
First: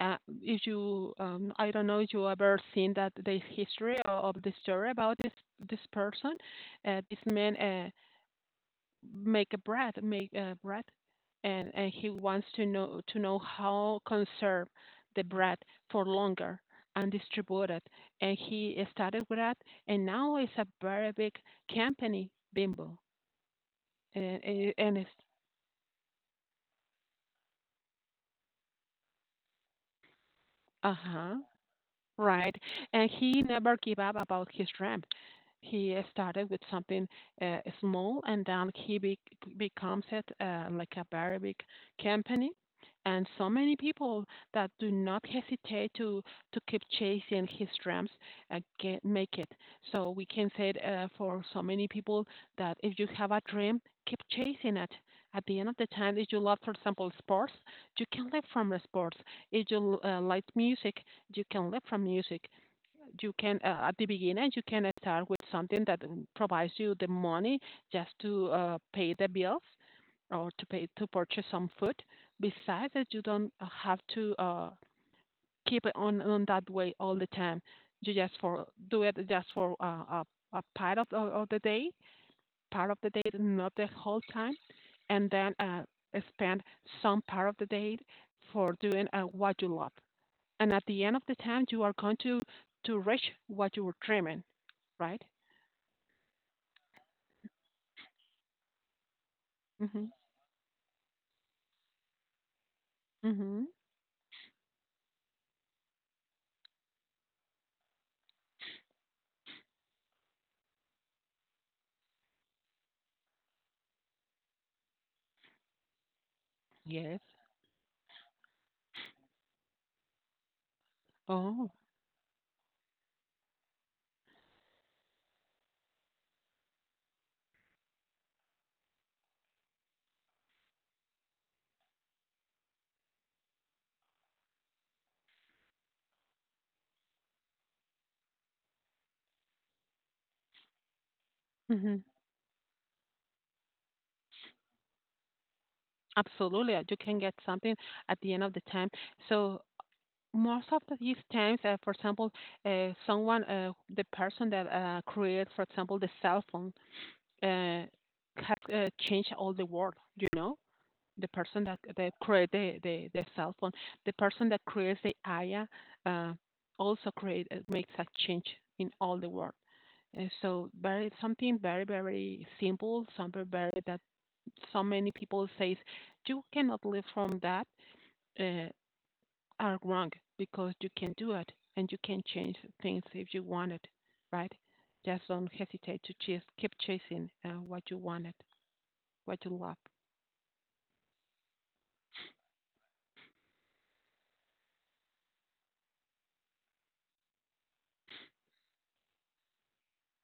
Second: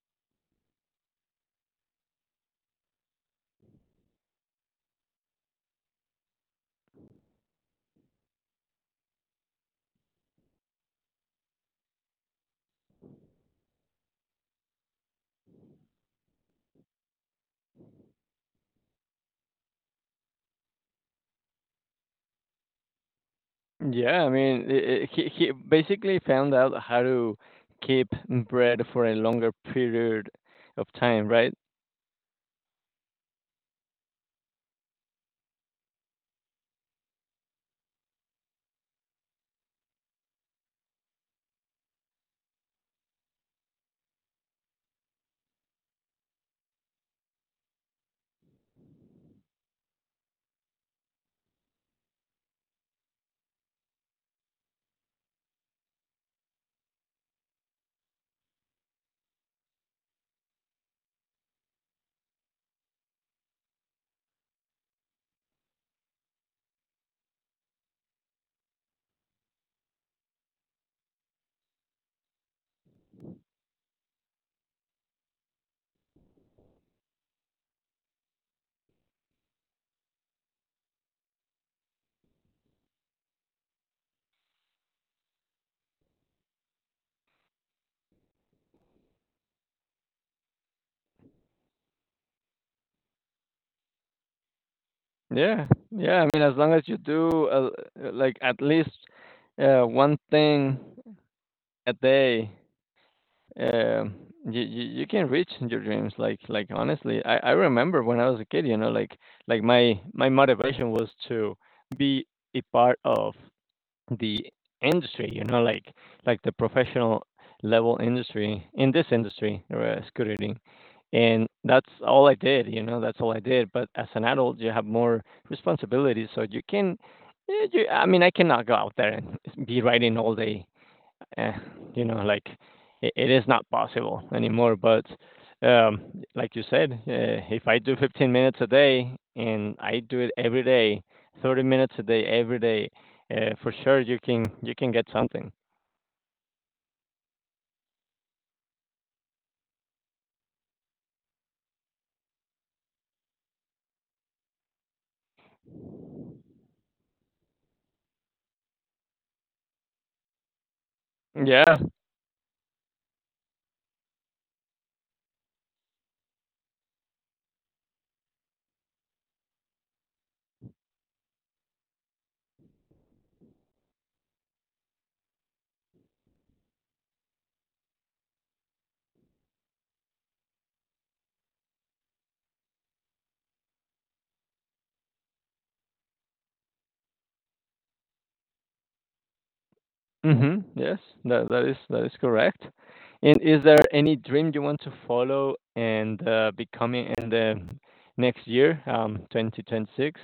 B: Uh, if you um, I don't know if you ever seen that the history o- of the story about this this person. Uh, this man, uh, make a bread make a bread, and and he wants to know to know how conserve the bread for longer, and distribute it. And he started with that, and now it's a very big company, Bimbo.
A: Yeah, I
B: and
A: mean,
B: and, and
A: I I
B: it's.
A: he he basically found out how to keep bread for a longer period of
B: Uh
A: time,
B: huh
A: right?
B: Right. And he never gave up about his dream. He uh, started with something uh, small, and then he be- becomes it uh, like a very big company. And so many people that do not hesitate to, to keep chasing his dreams uh, get, make it. So we can say it, uh, for so many people, that if you have a dream, keep chasing it. At the end of the time, if you love, for example, sports, you can live from the sports. If you uh, like music, you can live from music. You can uh, At the beginning, you can start with something that um, provides you the money just to uh, pay the bills, or to pay to purchase some food. Besides that, you don't uh, have to uh, keep it on on that way all the time. You just for do it, just for uh, a a part of of the day, part of the day, not the whole time, and then uh, spend some part of the day for doing uh, what you love, and at the end of the time you are going to to reach what you were dreaming, right?
A: Yeah, yeah. I mean, as long as you do uh, uh, like at least uh,
B: Mhm.
A: one thing a day,
B: Mhm.
A: um, you, you you can reach your dreams. Like like honestly, I I remember when I was a kid. You know, like like my my motivation was to be a part of the industry. You know, like like the
B: Yes.
A: professional level industry in this industry, uh, scooting. And
B: Oh.
A: that's all I did, you know, that's all I did. But as an adult, you have more responsibilities, so you can, eh, you, I mean, I cannot go out there and be riding all day, eh, you know, like it, it is not possible anymore. But um, like you said, uh, if I do fifteen minutes a day and I do it every day, thirty minutes a
B: Mhm.
A: day every day, uh, for sure you can, you can get something.
B: Absolutely, uh, you can get something at the end of the time. So most of the- these times, uh, for example, uh, someone uh, the person that uh, creates, for example, the cell phone uh, has uh, changed all the world you know the person
A: Yeah.
B: that, that create the, the, the cell phone, the person that creates the I A, uh, also create, uh, makes a change in all the world. And so very something very very simple, something very that so many people says you cannot live from that, uh, are wrong, because you can do it and you can change things if you want it, right? Just don't hesitate to chase, keep chasing uh, what you wanted, what you love.
A: Mhm. Yes. That that is that is correct. And is there any dream you want to follow and uh, becoming in the next year, um, twenty twenty-six?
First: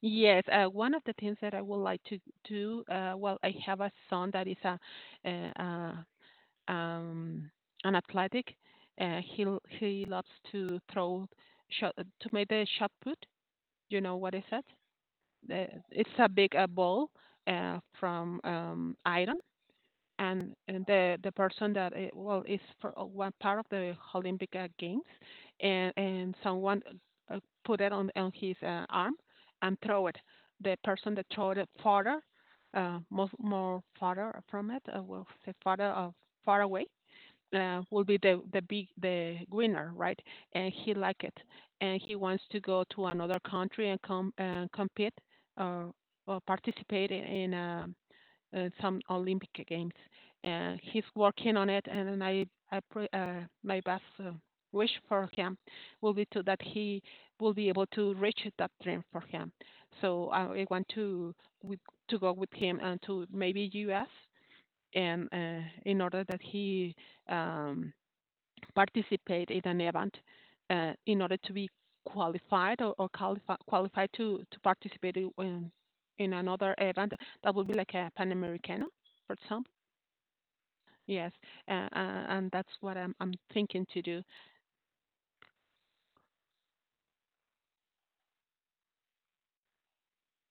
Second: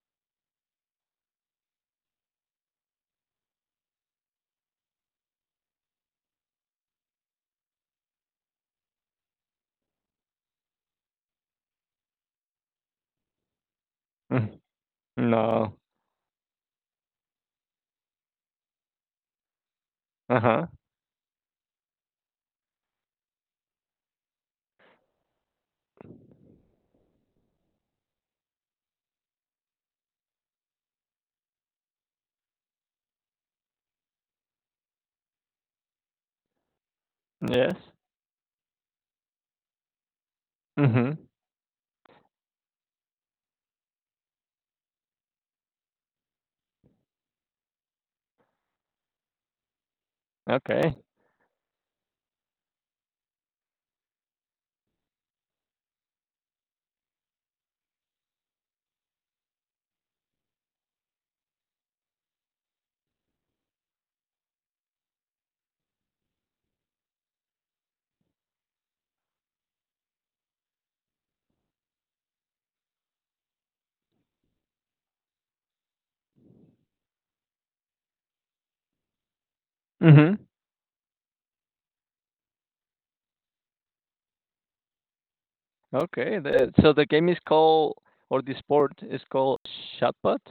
B: Yes, uh, one of the things that I would like to do, uh, well, I have a son that is a, uh, uh, um, an athletic. Uh, he l- he loves to throw shot, to make the shot put. You know what is
A: Mm.
B: that? The,
A: No.
B: it's a big uh, ball uh, from um, iron, and
A: Uh-huh.
B: and the the person that uh, well, is for uh, one part of the Olympic uh, Games, and and someone uh, put it on on his uh, arm and throw it. The person that threw it farther, uh, most more farther from it, uh, will say farther, uh, far away.
A: Yes.
B: Uh, will be the the big the winner, right? And he like
A: Mhm.
B: it, and he wants to go to another country and come and compete, uh, or participate in in a uh, some Olympic Games, and
A: Okay.
B: he's working on it. And I, I pray, uh, my best uh, wish for him will be to that he will be able to reach that dream for him. So I, I want to with, to go with him and to maybe U S, and uh, in order that he um, participate in an event, uh, in order to be qualified, or, or qualify, qualified, to, to participate in, in another event that would be like a Pan Americano, for example.
A: Mhm.
B: Yes, uh, uh, and that's what I'm, I'm thinking to do.
A: Okay, the so the game is called, or the sport is called, shot put?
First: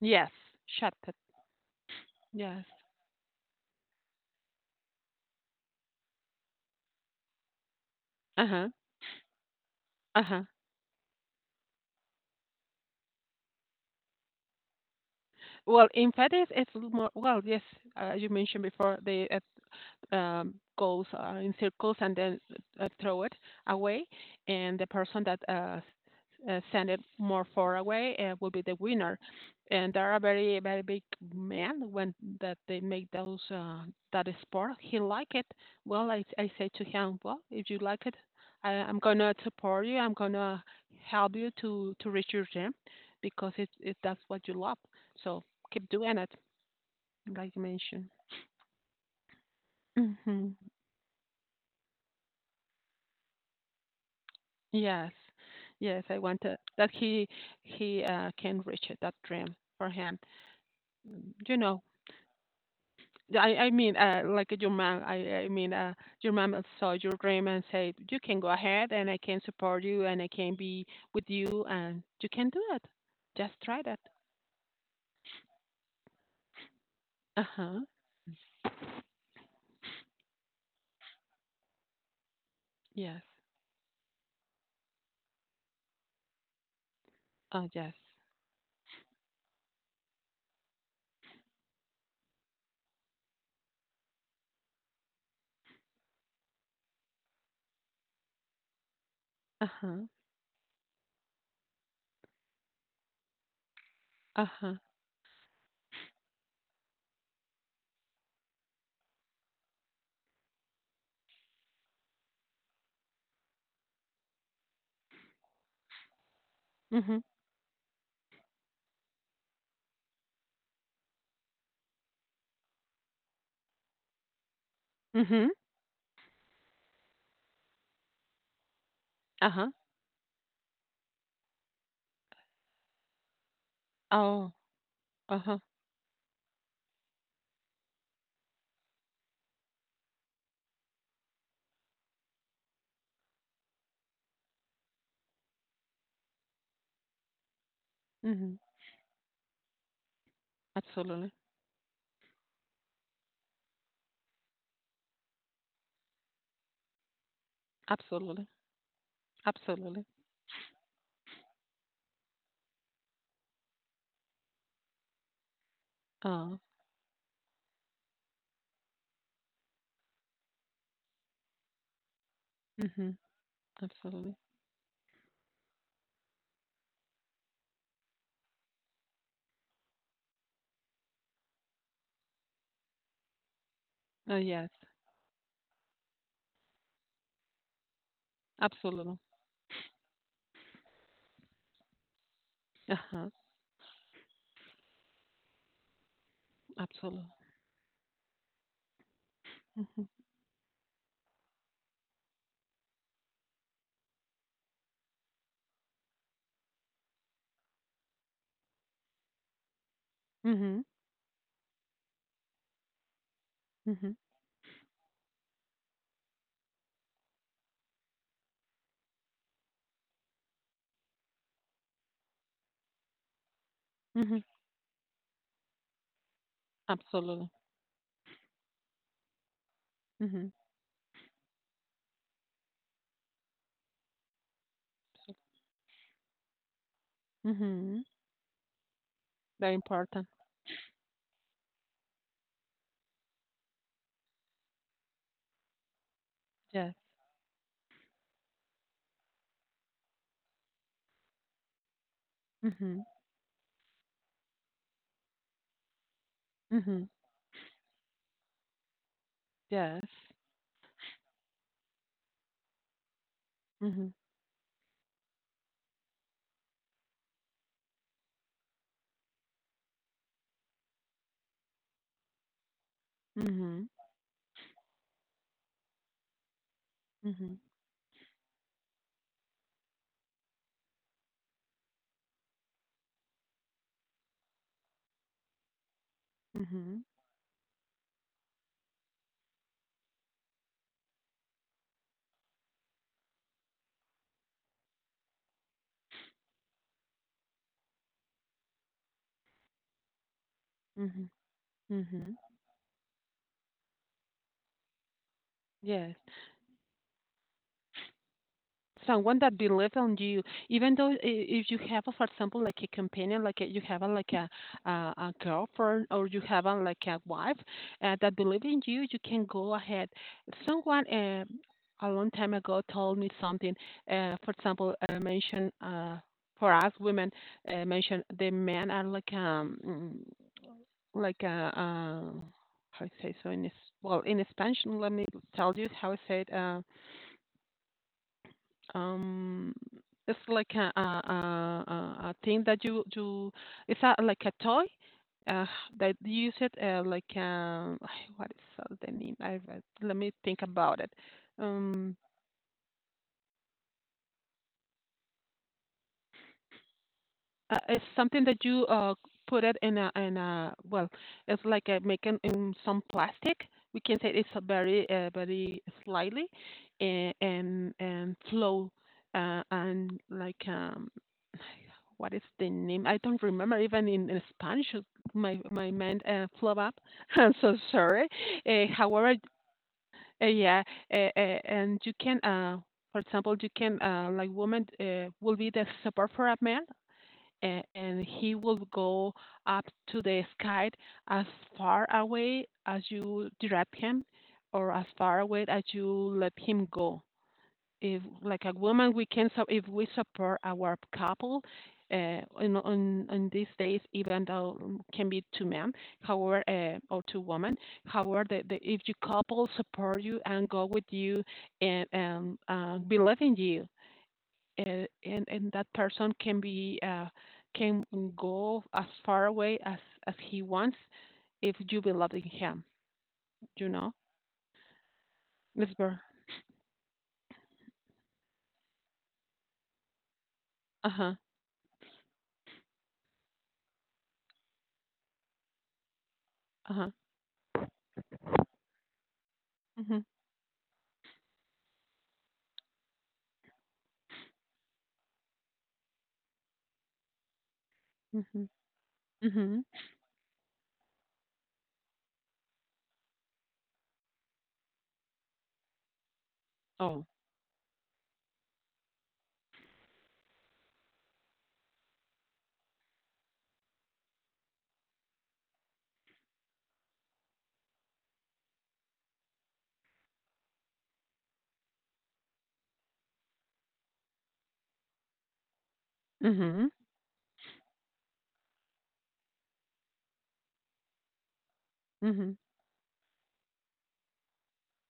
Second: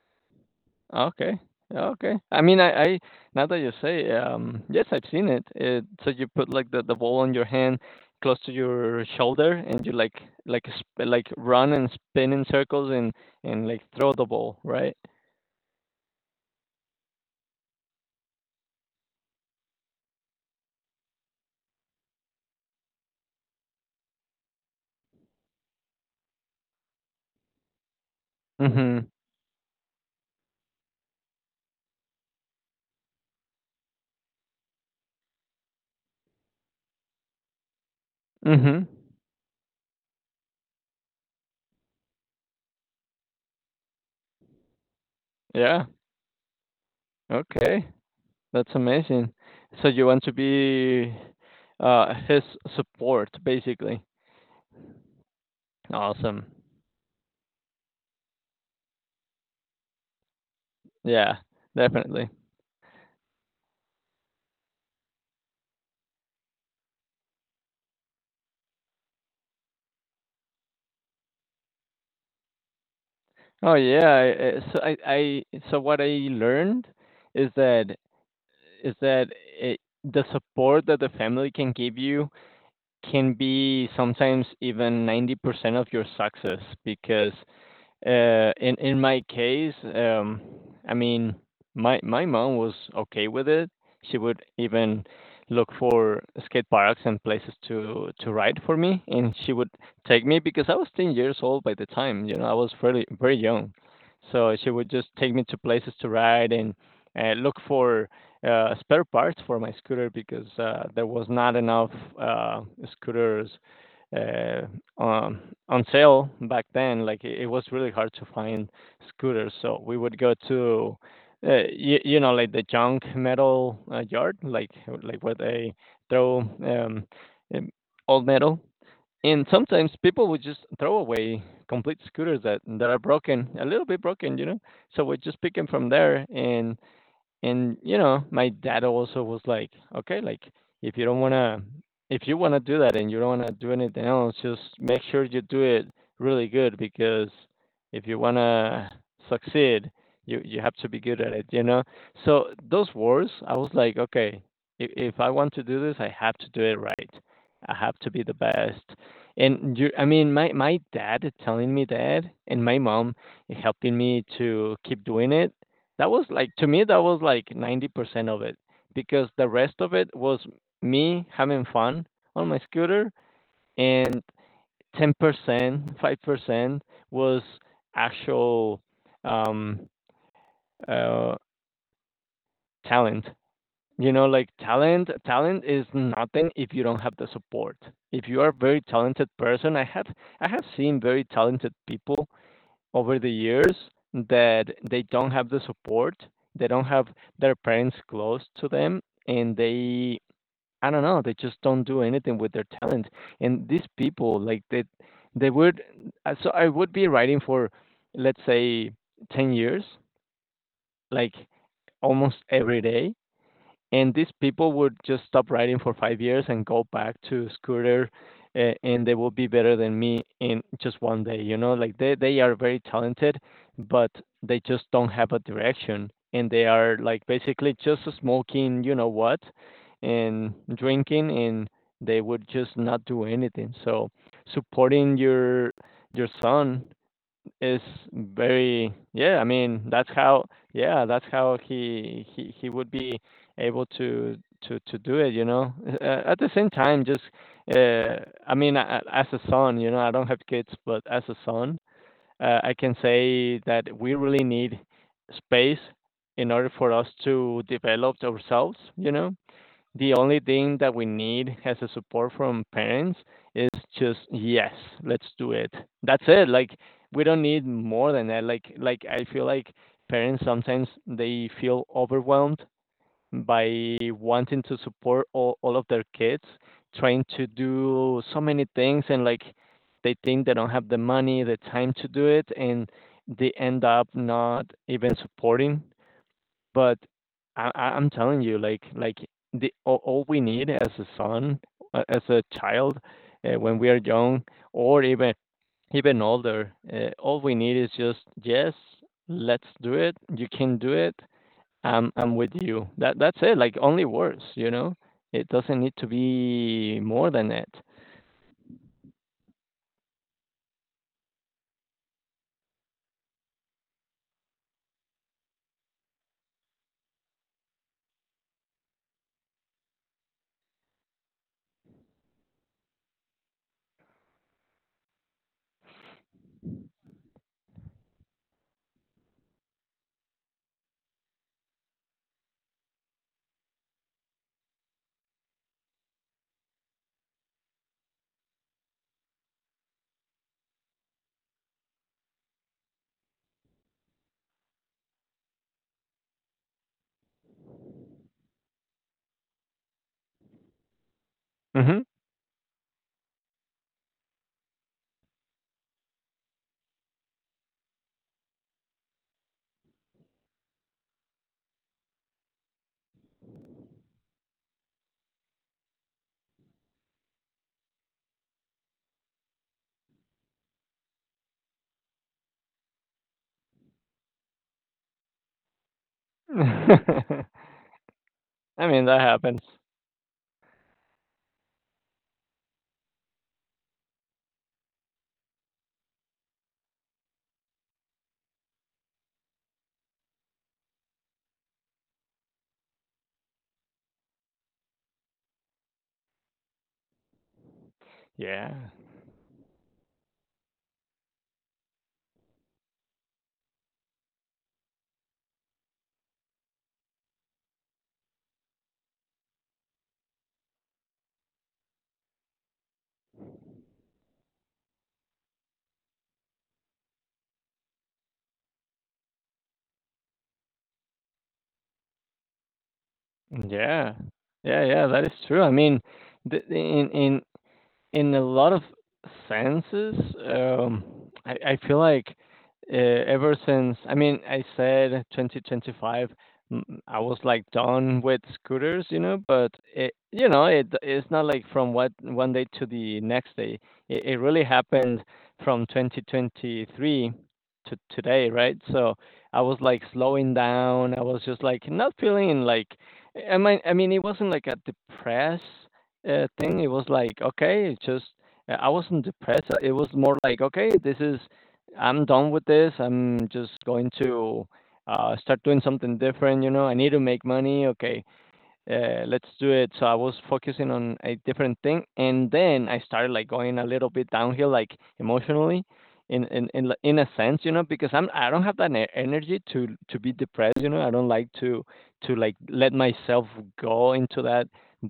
B: Yes, shut that.
A: Okay. Okay. I mean,
B: Yes.
A: I I now that you say, um, yes, I've seen it. It so you put, like, the the ball on your hand close
B: Uh
A: to
B: huh.
A: your shoulder, and you, like,
B: Uh huh.
A: like, sp like, run and spin in circles, and and, like, throw the ball, right?
B: Well, in fact, it's, it's more, well, yes, uh, you mentioned before the, uh, um, goes, uh, in circles, and then uh, throw it away, and the person that, uh, uh, send it more far away, uh, will be the
A: Mhm.
B: winner. And there are very very big men when that they make those, uh, that sport. He like it. Well, I I say to him, well, if you like it, I,
A: Mhm.
B: I'm gonna support you. I'm gonna help you to to reach your dream, because it, it that's what you love. So
A: Yeah.
B: keep doing it, like you
A: Okay.
B: mentioned.
A: That's amazing. So you want to
B: Hmm.
A: be, uh, his support, basically.
B: Yes. Yes, I want
A: Awesome.
B: to, that he he uh, can reach it, that dream for him. Mm,
A: Yeah,
B: You know,
A: definitely.
B: I I mean, uh, like your mom, I I mean, uh, your mom saw your dream and said, "You can go ahead, and I can support you, and I can be with you, and you can do it. Just
A: Oh
B: try that."
A: yeah, I- so I I so what I learned
B: Uh
A: is
B: huh.
A: that is that it, the support that the family can give you
B: Yes.
A: can be sometimes even ninety percent of your success, because
B: Oh yes.
A: Uh, in in my case, um, I mean, my my mom was okay with it. She would even look for skate parks and places to to ride for me, and she
B: Uh
A: would
B: huh.
A: take me because I was ten years old by the time. You know, I was fairly very young,
B: Uh
A: so she
B: huh.
A: would just take me to places to ride and uh, look for uh, spare parts for my scooter because uh, there was not enough uh, scooters uh, on on sale back then.
B: Mhm.
A: Like it, it was really hard to find scooters, so we would go to uh, you, you know like the junk metal uh, yard, like like where
B: Mhm.
A: they throw um, um, old metal. And
B: Uh huh.
A: sometimes people would just throw away complete scooters that that are broken, a little bit broken, you
B: Oh.
A: know. So we
B: Uh
A: just pick
B: huh.
A: them from there and and, you know, my dad also was like, "Okay, like, if you don't wanna if you wanna do that and you don't wanna do anything else, just make sure you do it really good because if you
B: Mhm.
A: wanna succeed, you you have to be good
B: Absolutely.
A: at it," you know? So those words, I was like, "Okay, if if I want to do this, I have to do it right. I have to be the
B: Absolutely.
A: best." And you
B: Absolutely.
A: I mean, my my dad telling me that and my mom helping me to keep doing it that was like
B: Oh.
A: to me that was like ninety percent of it because the rest of it was me having fun on my scooter
B: Mhm.
A: and
B: Absolutely.
A: ten percent, five percent was actual um uh talent. You know,
B: Uh,
A: like
B: yes,
A: talent talent is nothing if you don't have the support. If you are a very
B: absolutely.
A: talented person, I have I have seen very talented people over
B: Uh-huh.
A: the years that they don't have the support, they don't have
B: Absolutely.
A: their parents close to them, and
B: Mhm.
A: they I don't know, they just don't do anything with their talent. And these people, like they they would uh, so I would be writing for let's say ten years,
B: Mhm.
A: like almost every day, and
B: Mhm.
A: these people would just stop riding for five years and go back to scooter uh, and they will be better than me in just one day, you know, like they, they are very talented but
B: Mhm.
A: they just don't have a direction, and they are like
B: Absolutely.
A: basically just smoking, you know what,
B: Mhm.
A: and drinking, and they would just not do anything. So supporting your your son is
B: Mhm.
A: very yeah I
B: Very
A: mean that's
B: important.
A: how yeah that's how he he he would be able to to to do it, you know. Uh, at the same
B: Yes.
A: time, just uh I mean a- a- as a son, you know, I don't have kids, but as a son, uh, I can
B: Mhm.
A: say that we really need space in order for
B: Mhm.
A: us to develop ourselves, you know.
B: Yes.
A: The only thing that we need as a support from parents is
B: Mhm.
A: just yes, let's do it. That's it. Like, we don't need more than that. like like I feel like parents sometimes they feel overwhelmed
B: Mhm.
A: by wanting to support all, all of their kids, trying to
B: Mhm.
A: do so many things, and like they think they don't have the money, the time to do it, and they end up not even supporting. But
B: Mhm.
A: I I I'm telling you, like like the all all we need as a son, uh, as a child, uh, when we are young or even even older, uh, all we need is just, "Yes, let's do it. You can do it.
B: Mhm.
A: I'm
B: Mhm.
A: I'm with you." That that's it, like, only words, you know? It doesn't need to
B: Yes.
A: be more than it.
B: Someone that believes on you. Even though, i- if you have, for example, like a companion, like a, you have a, like a, a a girlfriend, or you have a, like a wife, uh, that believe in you, you can go ahead. Someone, uh, a long time ago, told me something, uh, for example, uh, mentioned, uh, for us women, uh, mentioned, the men are like um mm, like a uh, um, how I say so in this, well, in Spanish, let me tell you how I say it. um, um, it's like a, a, a, a a thing that you you. It's a, like a toy. Uh, that you use it, uh, like, um, what is, uh, the name? I, I- let me think about it.
A: Mhm.
B: Um, Uh, it's something that you uh put it in a in a, well, it's like uh, making in some plastic. We can say it's a very uh, very slightly, and and, and flow, uh, and like, um, what is the name? I don't remember even in, in Spanish. uh, My my mind, uh, flow up. I'm so sorry. Uh,
A: I mean, that
B: however,
A: happens.
B: uh, yeah, uh, uh, and you can, uh, for example, you can, uh, like woman, uh, will be the support for a man, and, and he will go up to the sky, as far away as you direct him, or as far away as you let him go. If like a
A: Yeah.
B: woman, we can, so if we support our couple, uh, in on on these days, even though um, can be two men, however, uh, or two women. However, the, the, if your couple support you and go with you and um, uh, believe in you, and and, and that person can be, uh, can go as far away as as he wants, if you believe in him. You know,
A: Yeah. Yeah, yeah, that is true. I
B: it's
A: mean,
B: ver.
A: the in in in a lot of senses, um,
B: Uh huh.
A: I, I feel like uh, ever since, I mean, I said twenty twenty-five, mm,
B: Uh huh.
A: I was like done with scooters, you know, but it,
B: Mhm.
A: you know, it it's not like from what one day to the next day. It, it really happened from twenty twenty-three to today,
B: Mhm.
A: right? So I was
B: Mhm.
A: like slowing down. I was just like not feeling like I mean, I mean, it wasn't like a depressed uh, thing. It was
B: Oh.
A: like, okay, it's just uh, I wasn't depressed. It was more like, okay, this is I'm done with this. I'm just going to uh, start doing something different. You know, I need to make money. Okay, uh, let's do it. So I was focusing on a different thing, and then I started like going a little bit downhill, like emotionally, in in in
B: Mhm.
A: like, in a sense, you know, because I'm I don't have that e- energy to to be depressed, you know. I don't like to to like
B: Mhm.
A: let myself go into that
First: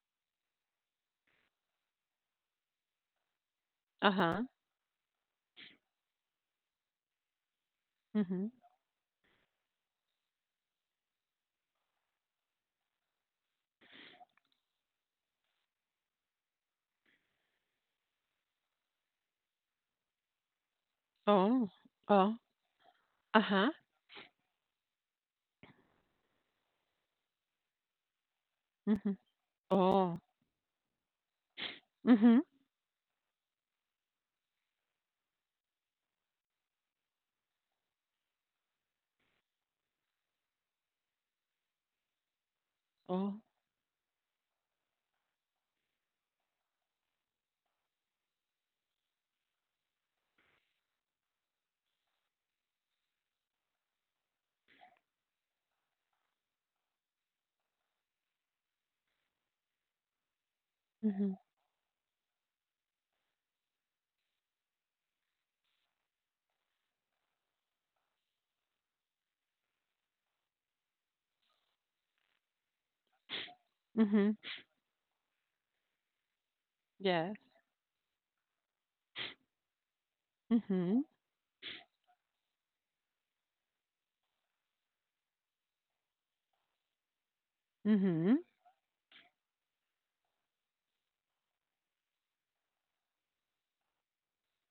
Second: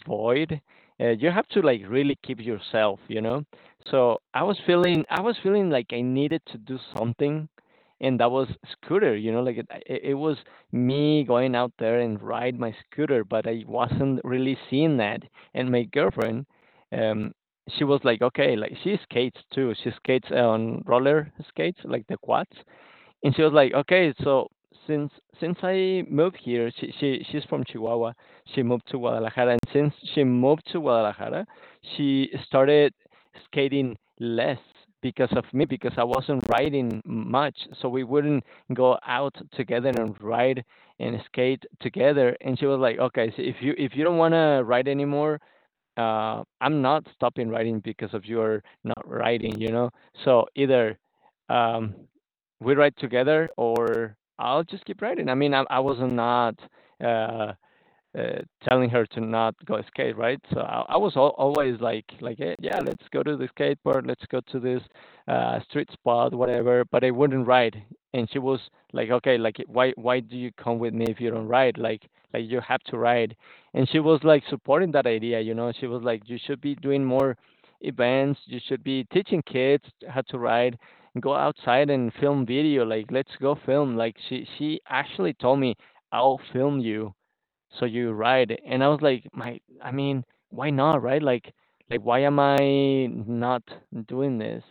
A: void. Uh, you have to like really keep yourself, you know.
B: Uh
A: So
B: huh.
A: I was feeling I was feeling like I needed to do something, and that was
B: Mhm.
A: scooter, you know, like it it, it was me going out there and ride my scooter, but I wasn't really seeing that. And my girlfriend, um, she was like, okay, like she skates too. She skates on roller
B: Oh.
A: skates, like the
B: Oh.
A: quads, and
B: Uh
A: she was
B: huh.
A: like, "Okay, so since since I moved here, she she she's from Chihuahua. She moved to
B: Mhm.
A: Guadalajara, and since
B: Oh.
A: she moved to Guadalajara, she
B: Mhm.
A: started skating less because of me because I wasn't riding much, so we wouldn't go out together and ride and skate together." And she was like, "Okay,
B: Oh.
A: so if you if you don't want to ride anymore, uh, I'm not stopping writing because of your not writing, you know? So either um, we write together or I'll just keep writing." I mean, I, I was not uh, uh, telling her to not go skate, right? So I, I was al-
B: Mhm.
A: always like, like, "Hey, yeah, let's go to the skateboard, let's go to this uh, street spot, whatever." But I wouldn't ride, and she was like, okay, like, why, why do you come with me if you don't ride? Like, like you have to ride, and she was
B: Mhm.
A: like supporting that idea, you know. She was like, you should be doing
B: Yes.
A: more events, you should be teaching kids how to ride.
B: Mhm.
A: Go outside and film video. Like, let's go film. Like, she she actually told me, I'll film you so you
B: Mhm.
A: ride, and I was like, "My I mean, why not, right? Like like, why am I not doing this?"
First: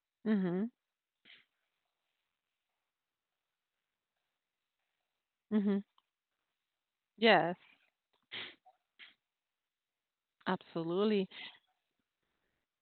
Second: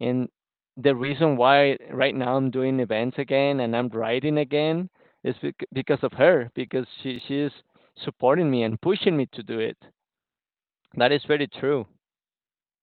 A: And
B: Mhm.
A: the reason why right now I'm doing events again and I'm riding again is bec
B: Mhm.
A: because of her, because she she's
B: Yes.
A: supporting me and pushing me to do it. That is
B: Absolutely.
A: very true.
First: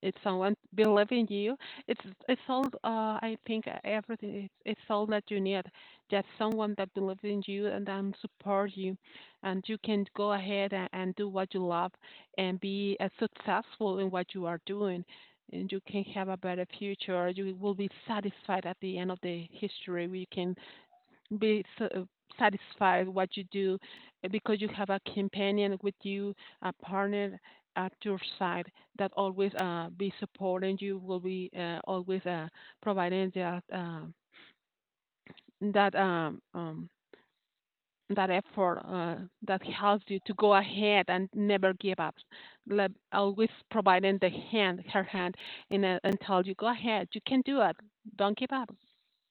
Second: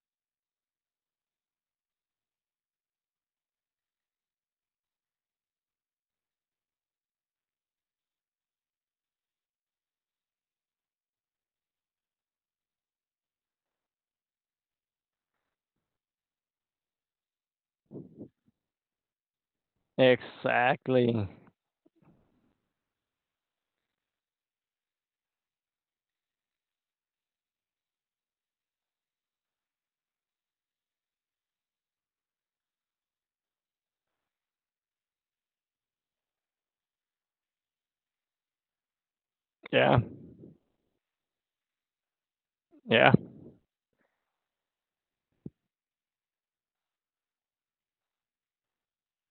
B: It's someone believing you. It's it's all, uh I think, uh, everything, it's, it's all that you need. Just someone that believes in you, and um support you, and you can go ahead and, and do what you love, and be as successful in what you are doing, and you can have a better future. You will be satisfied at the end of the history. We can
A: Exactly.
B: be s- uh, satisfied what you do, uh, because you have a companion with you, a partner at your side that always uh, be supporting you, will be, uh, always, uh, providing that, um that um, um, that effort, uh, that
A: Yeah.
B: helps you to go ahead and never give up. Like,
A: Yeah.
B: always providing the hand, her hand, and uh, and tell you, go ahead, you can do it. Don't give up.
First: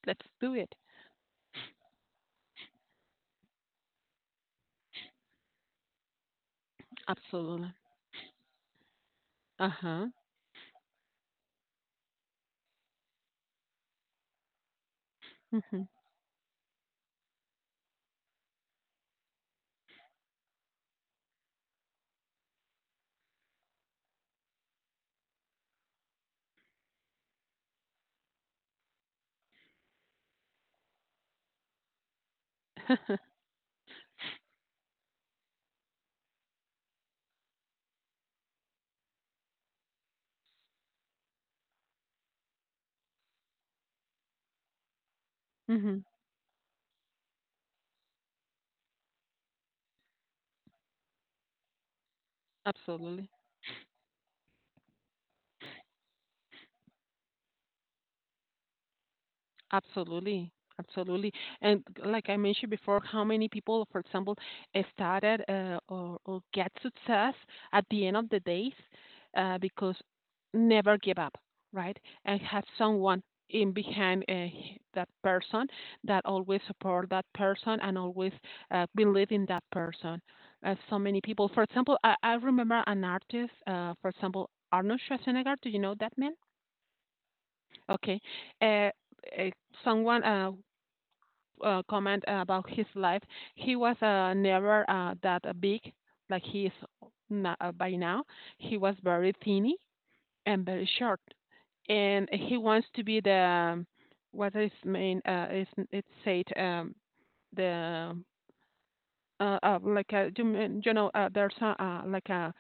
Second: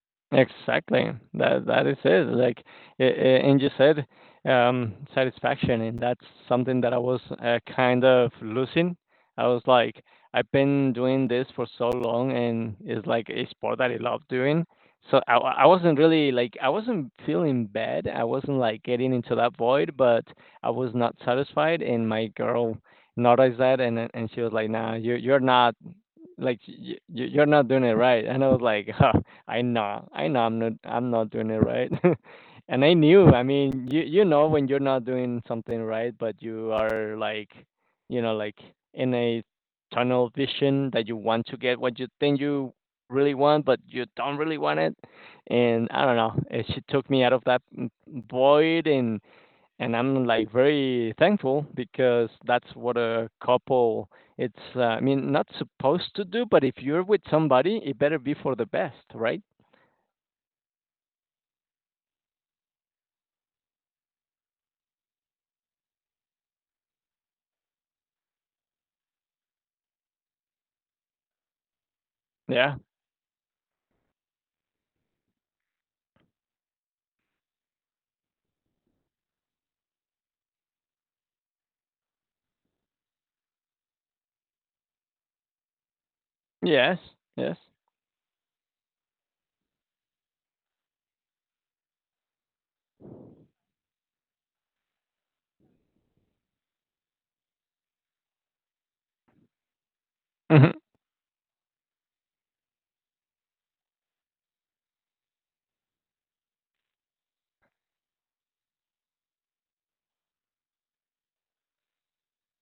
B: Let's do it.
A: Exactly. That that is it. Like, a- a- and you said, um, satisfaction, and that's something that I was uh,
B: Absolutely.
A: kind of losing. I was
B: Uh
A: like,
B: huh.
A: I've been doing this for so long, and it's like a sport that I love doing. So I I wasn't really like I wasn't feeling bad. I wasn't like getting into that void, but I was not satisfied. And my girl noticed that, and and she was like, "Nah, you you're not like y- y- you're not doing it right," and I was like, huh, I know, i know i'm not i'm not doing it right. And I
B: Hmm.
A: knew, I mean, you you know when you're not doing something right but you are like, you know, like in a tunnel vision that you want to get what you think you really want but you don't really want it. And
B: Mm-hmm.
A: I don't know, eh, she took me out of that mm, void, and and I'm like very thankful because that's what
B: Absolutely.
A: a couple it's uh, I mean not supposed to do, but if you're with somebody, it better be for the best, right?
B: Absolutely. Absolutely. And g- like I mentioned before, how many people, for example, eh, started, uh, or, or get success at the end of the days, uh, because never give up, right? And have
A: Yeah.
B: someone in behind, uh, h- that person that always support that person, and always uh, believe in that person. Uh, so many people, for example, I, I remember an artist, uh, for example, Arnold Schwarzenegger. Do you know that man?
A: Yes. Yes.
B: Okay. Uh, uh, Someone, uh, uh, comment about his life. He was uh, never uh, that uh, big like he is na uh, by now. He was very thinny and
A: Hmm.
B: very short, and he wants to be the um, what is main, uh, is it said, um, the uh, uh, like uh, you, mean- you know uh, there's a, uh, like a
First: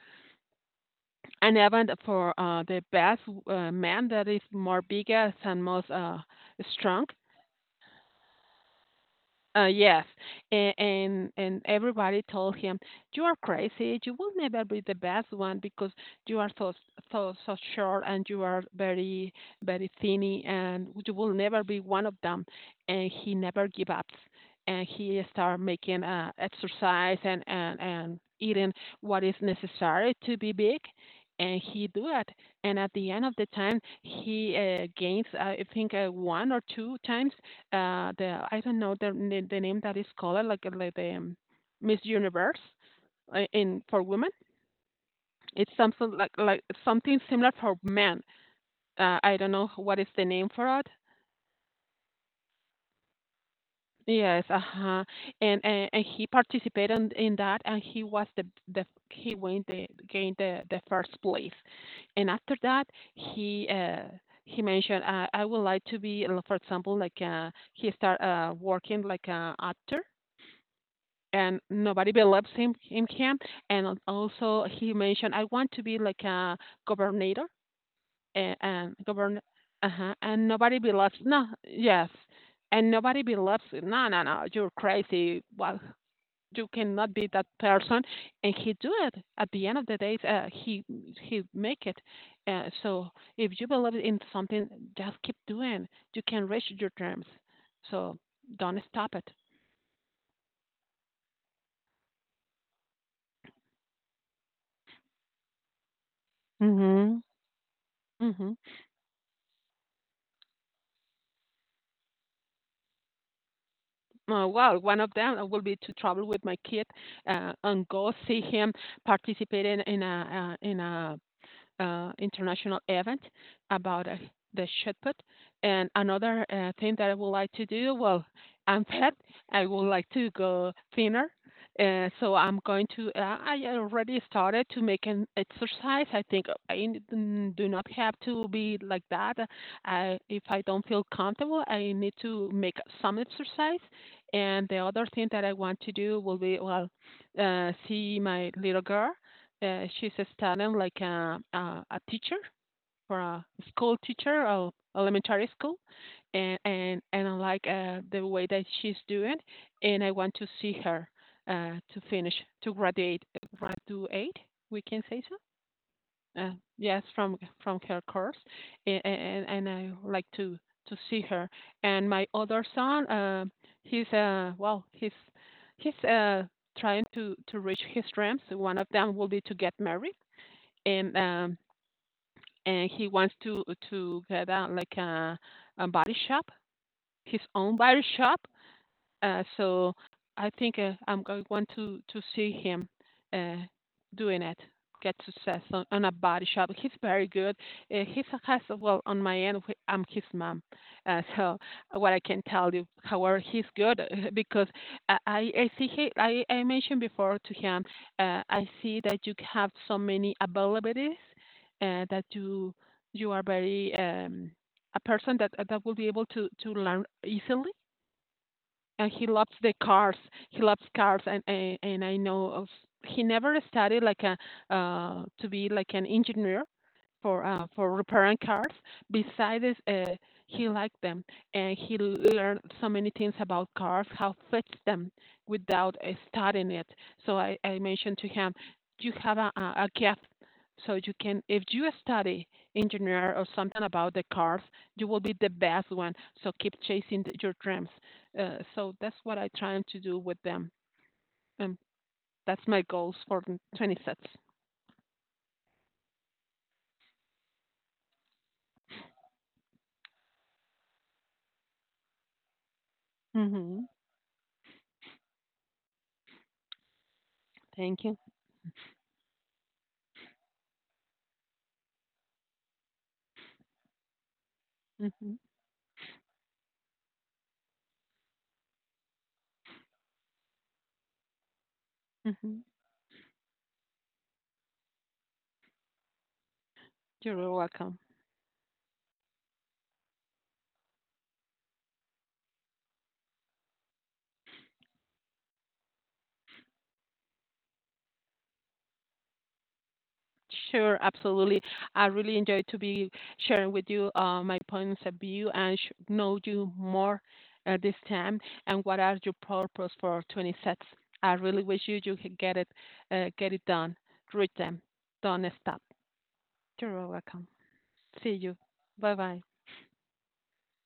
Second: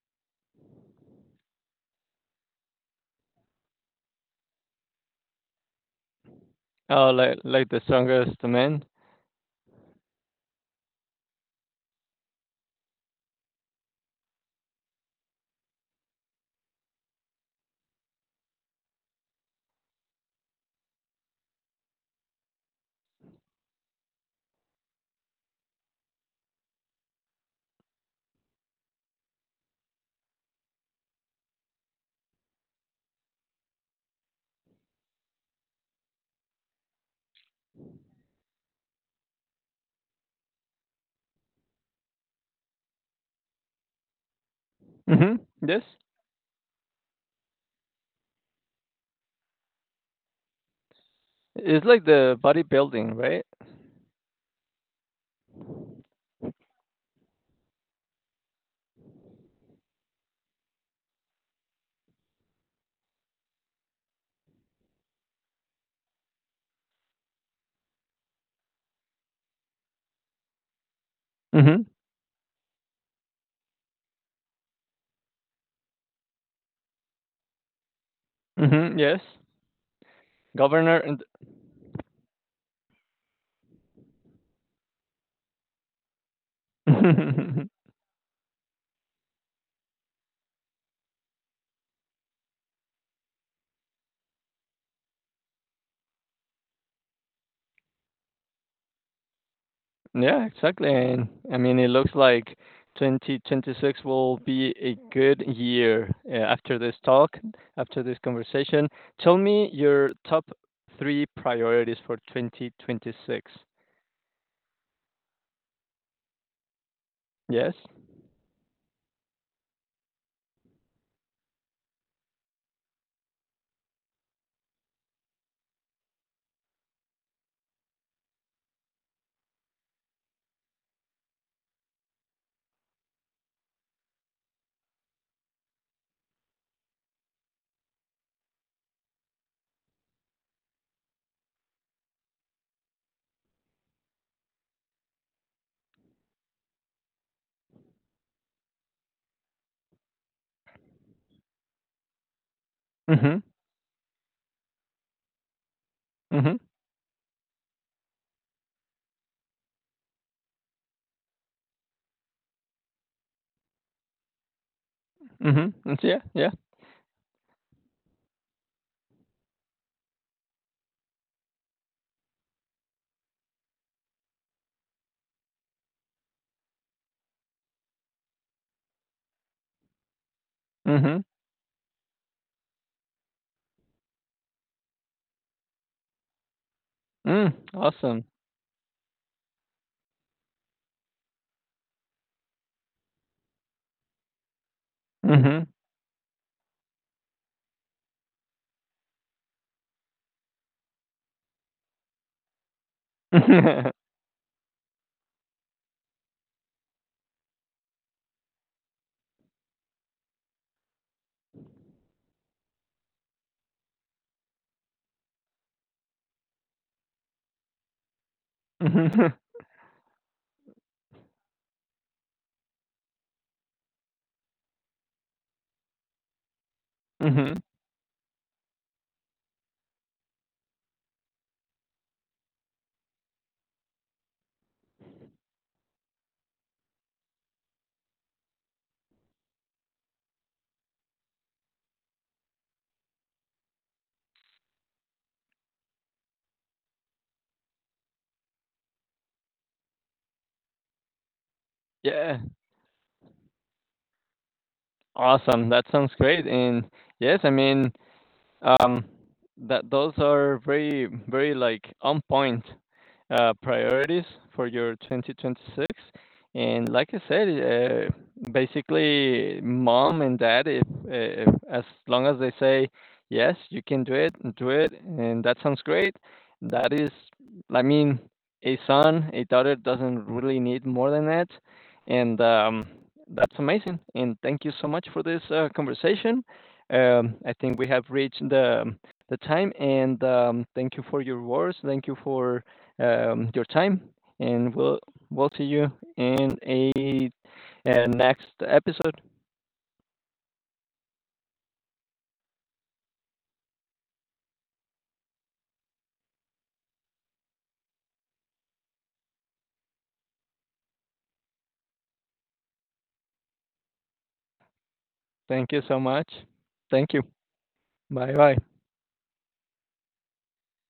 B: an event for uh, the best uh, man that is more biggest and most uh, strong.
A: Oh, like like the strongest man.
B: Uh, yes, and, and and everybody told him, "You are crazy. You will never be the best one because you are so so so short and you are very very thinny, and you will never be one of them." And he never give up, and he start making uh, exercise and and and eating what is necessary to be big, and he do it. And at the end of the time, he uh, gains, uh, I think, uh, one or two times uh the I don't know the n- the name that is called like, uh, like the um, Miss Universe, uh, in for women.
A: Hmm.
B: It's
A: Yes.
B: something like like something similar for men. Uh, I don't know what is the name for it.
A: It's like the bodybuilding, right?
B: Yes, uh huh. And, and and he participated in, in that, and he was the the he went the gained the the first place. And after that, he uh he mentioned, uh, I would like to be, uh, for example, like uh he start uh working like a actor, and
A: Hmm.
B: nobody believes him, him can. And also he mentioned, I want to be like a governor and, and
A: Hmm. Yes.
B: govern, uh-huh, and nobody believes.
A: Governor.
B: No, yes, and nobody believes. No, no, no, you're crazy. Well, you cannot be that
A: And
B: person. And he do it. At the end of the day, uh, he he make it. Uh, so if you believe in something, just keep doing. You can reach your dreams. So don't stop it.
A: yeah, exactly. And I mean, it looks like twenty twenty-six will be a good year uh, after this
B: Mm-hmm.
A: talk, after this
B: Mhm.
A: conversation. Tell me your top three priorities for twenty twenty-six.
B: Uh, well, one of them will be to travel with my kid, uh,
A: Yes?
B: and go see him participate in, in a, uh, in a uh, international event about, uh, the shot put. And another uh, thing that I would like to do, well, I'm fat. I would like to go thinner. Uh, so I'm going to. Uh, I already started to make an exercise. I think I n- n- do not have to be like that. I, if I don't feel comfortable, I need to make some exercise. And the other thing that I want to do will be, well, uh, see my little girl. Uh, she's a student, like a, a, a teacher for
A: Mm-hmm.
B: a school teacher of elementary school,
A: Mm-hmm.
B: and and and I like, uh, the way that she's doing, and I want to see her uh, to finish, to graduate graduate. We can say so.
A: Mm-hmm. Yeah,
B: Uh,
A: yeah.
B: yes, from from her course, and, and and I like to to see her. And my other son, uh, he's uh well, he's he's uh trying to, to reach his dreams. One of them will be to get married, and
A: Mm-hmm.
B: um, and he wants to to get out like a, a body shop, his
A: Mm,
B: own body
A: awesome.
B: shop, uh, so I think uh, I'm going want to, to see him uh, doing it, get success
A: Mm-hmm.
B: on, on a body shop. He's very good. Uh, he's a has well on my end. wh- I'm his mom, uh, so what I can tell you. However, he's
A: Mm-hmm.
B: good because I I I see he, I I mentioned before to him. Uh, I see that you have so many abilities, uh, that you you are very, um, a person that that will be able to to learn easily, and he loves the cars. He loves cars, and and, and I know of, he never studied like a, uh, to be like an engineer for, uh, for repairing cars. Besides, uh, he liked them, and he learned so many things about cars, how fits them without, uh, studying it. So I, I mentioned to him, you have a, a a gift. So you can, if you study engineer or something about the cars, you will be the best one. So keep chasing th- your dreams. Uh, so that's what I trying to do with them, and
A: Yeah,
B: that's my goals for the twenty sets.
A: awesome. That sounds great. And yes, I mean, Um, that those are very, very like on point uh,
B: Mm-hmm.
A: priorities for your twenty twenty-six. And like I said,
B: Thank
A: uh,
B: you.
A: basically, mom and dad, if, if as long as they say yes, you can do it, do it,
B: Mm-hmm.
A: and that sounds great. That is, I mean, a son, a daughter doesn't really need more than that, and
B: Mm-hmm.
A: um, that's amazing. And thank you so much for this uh, conversation. Um,
B: You're
A: I think we
B: welcome.
A: have reached the the time, and um, thank you for your words. Thank you for um, your time, and we'll we'll see you in a, a next episode.
B: Sure, absolutely. I really enjoyed to be sharing with you, uh, my points of view, and sh- know you more, uh, this time. And what are your purpose for twenty sets? I really wish you, you could get it, uh, get it done, reach them, don't
A: Thank
B: stop.
A: you so much.
B: You're
A: Thank you.
B: welcome. See
A: Bye
B: you.
A: bye.
B: Bye bye.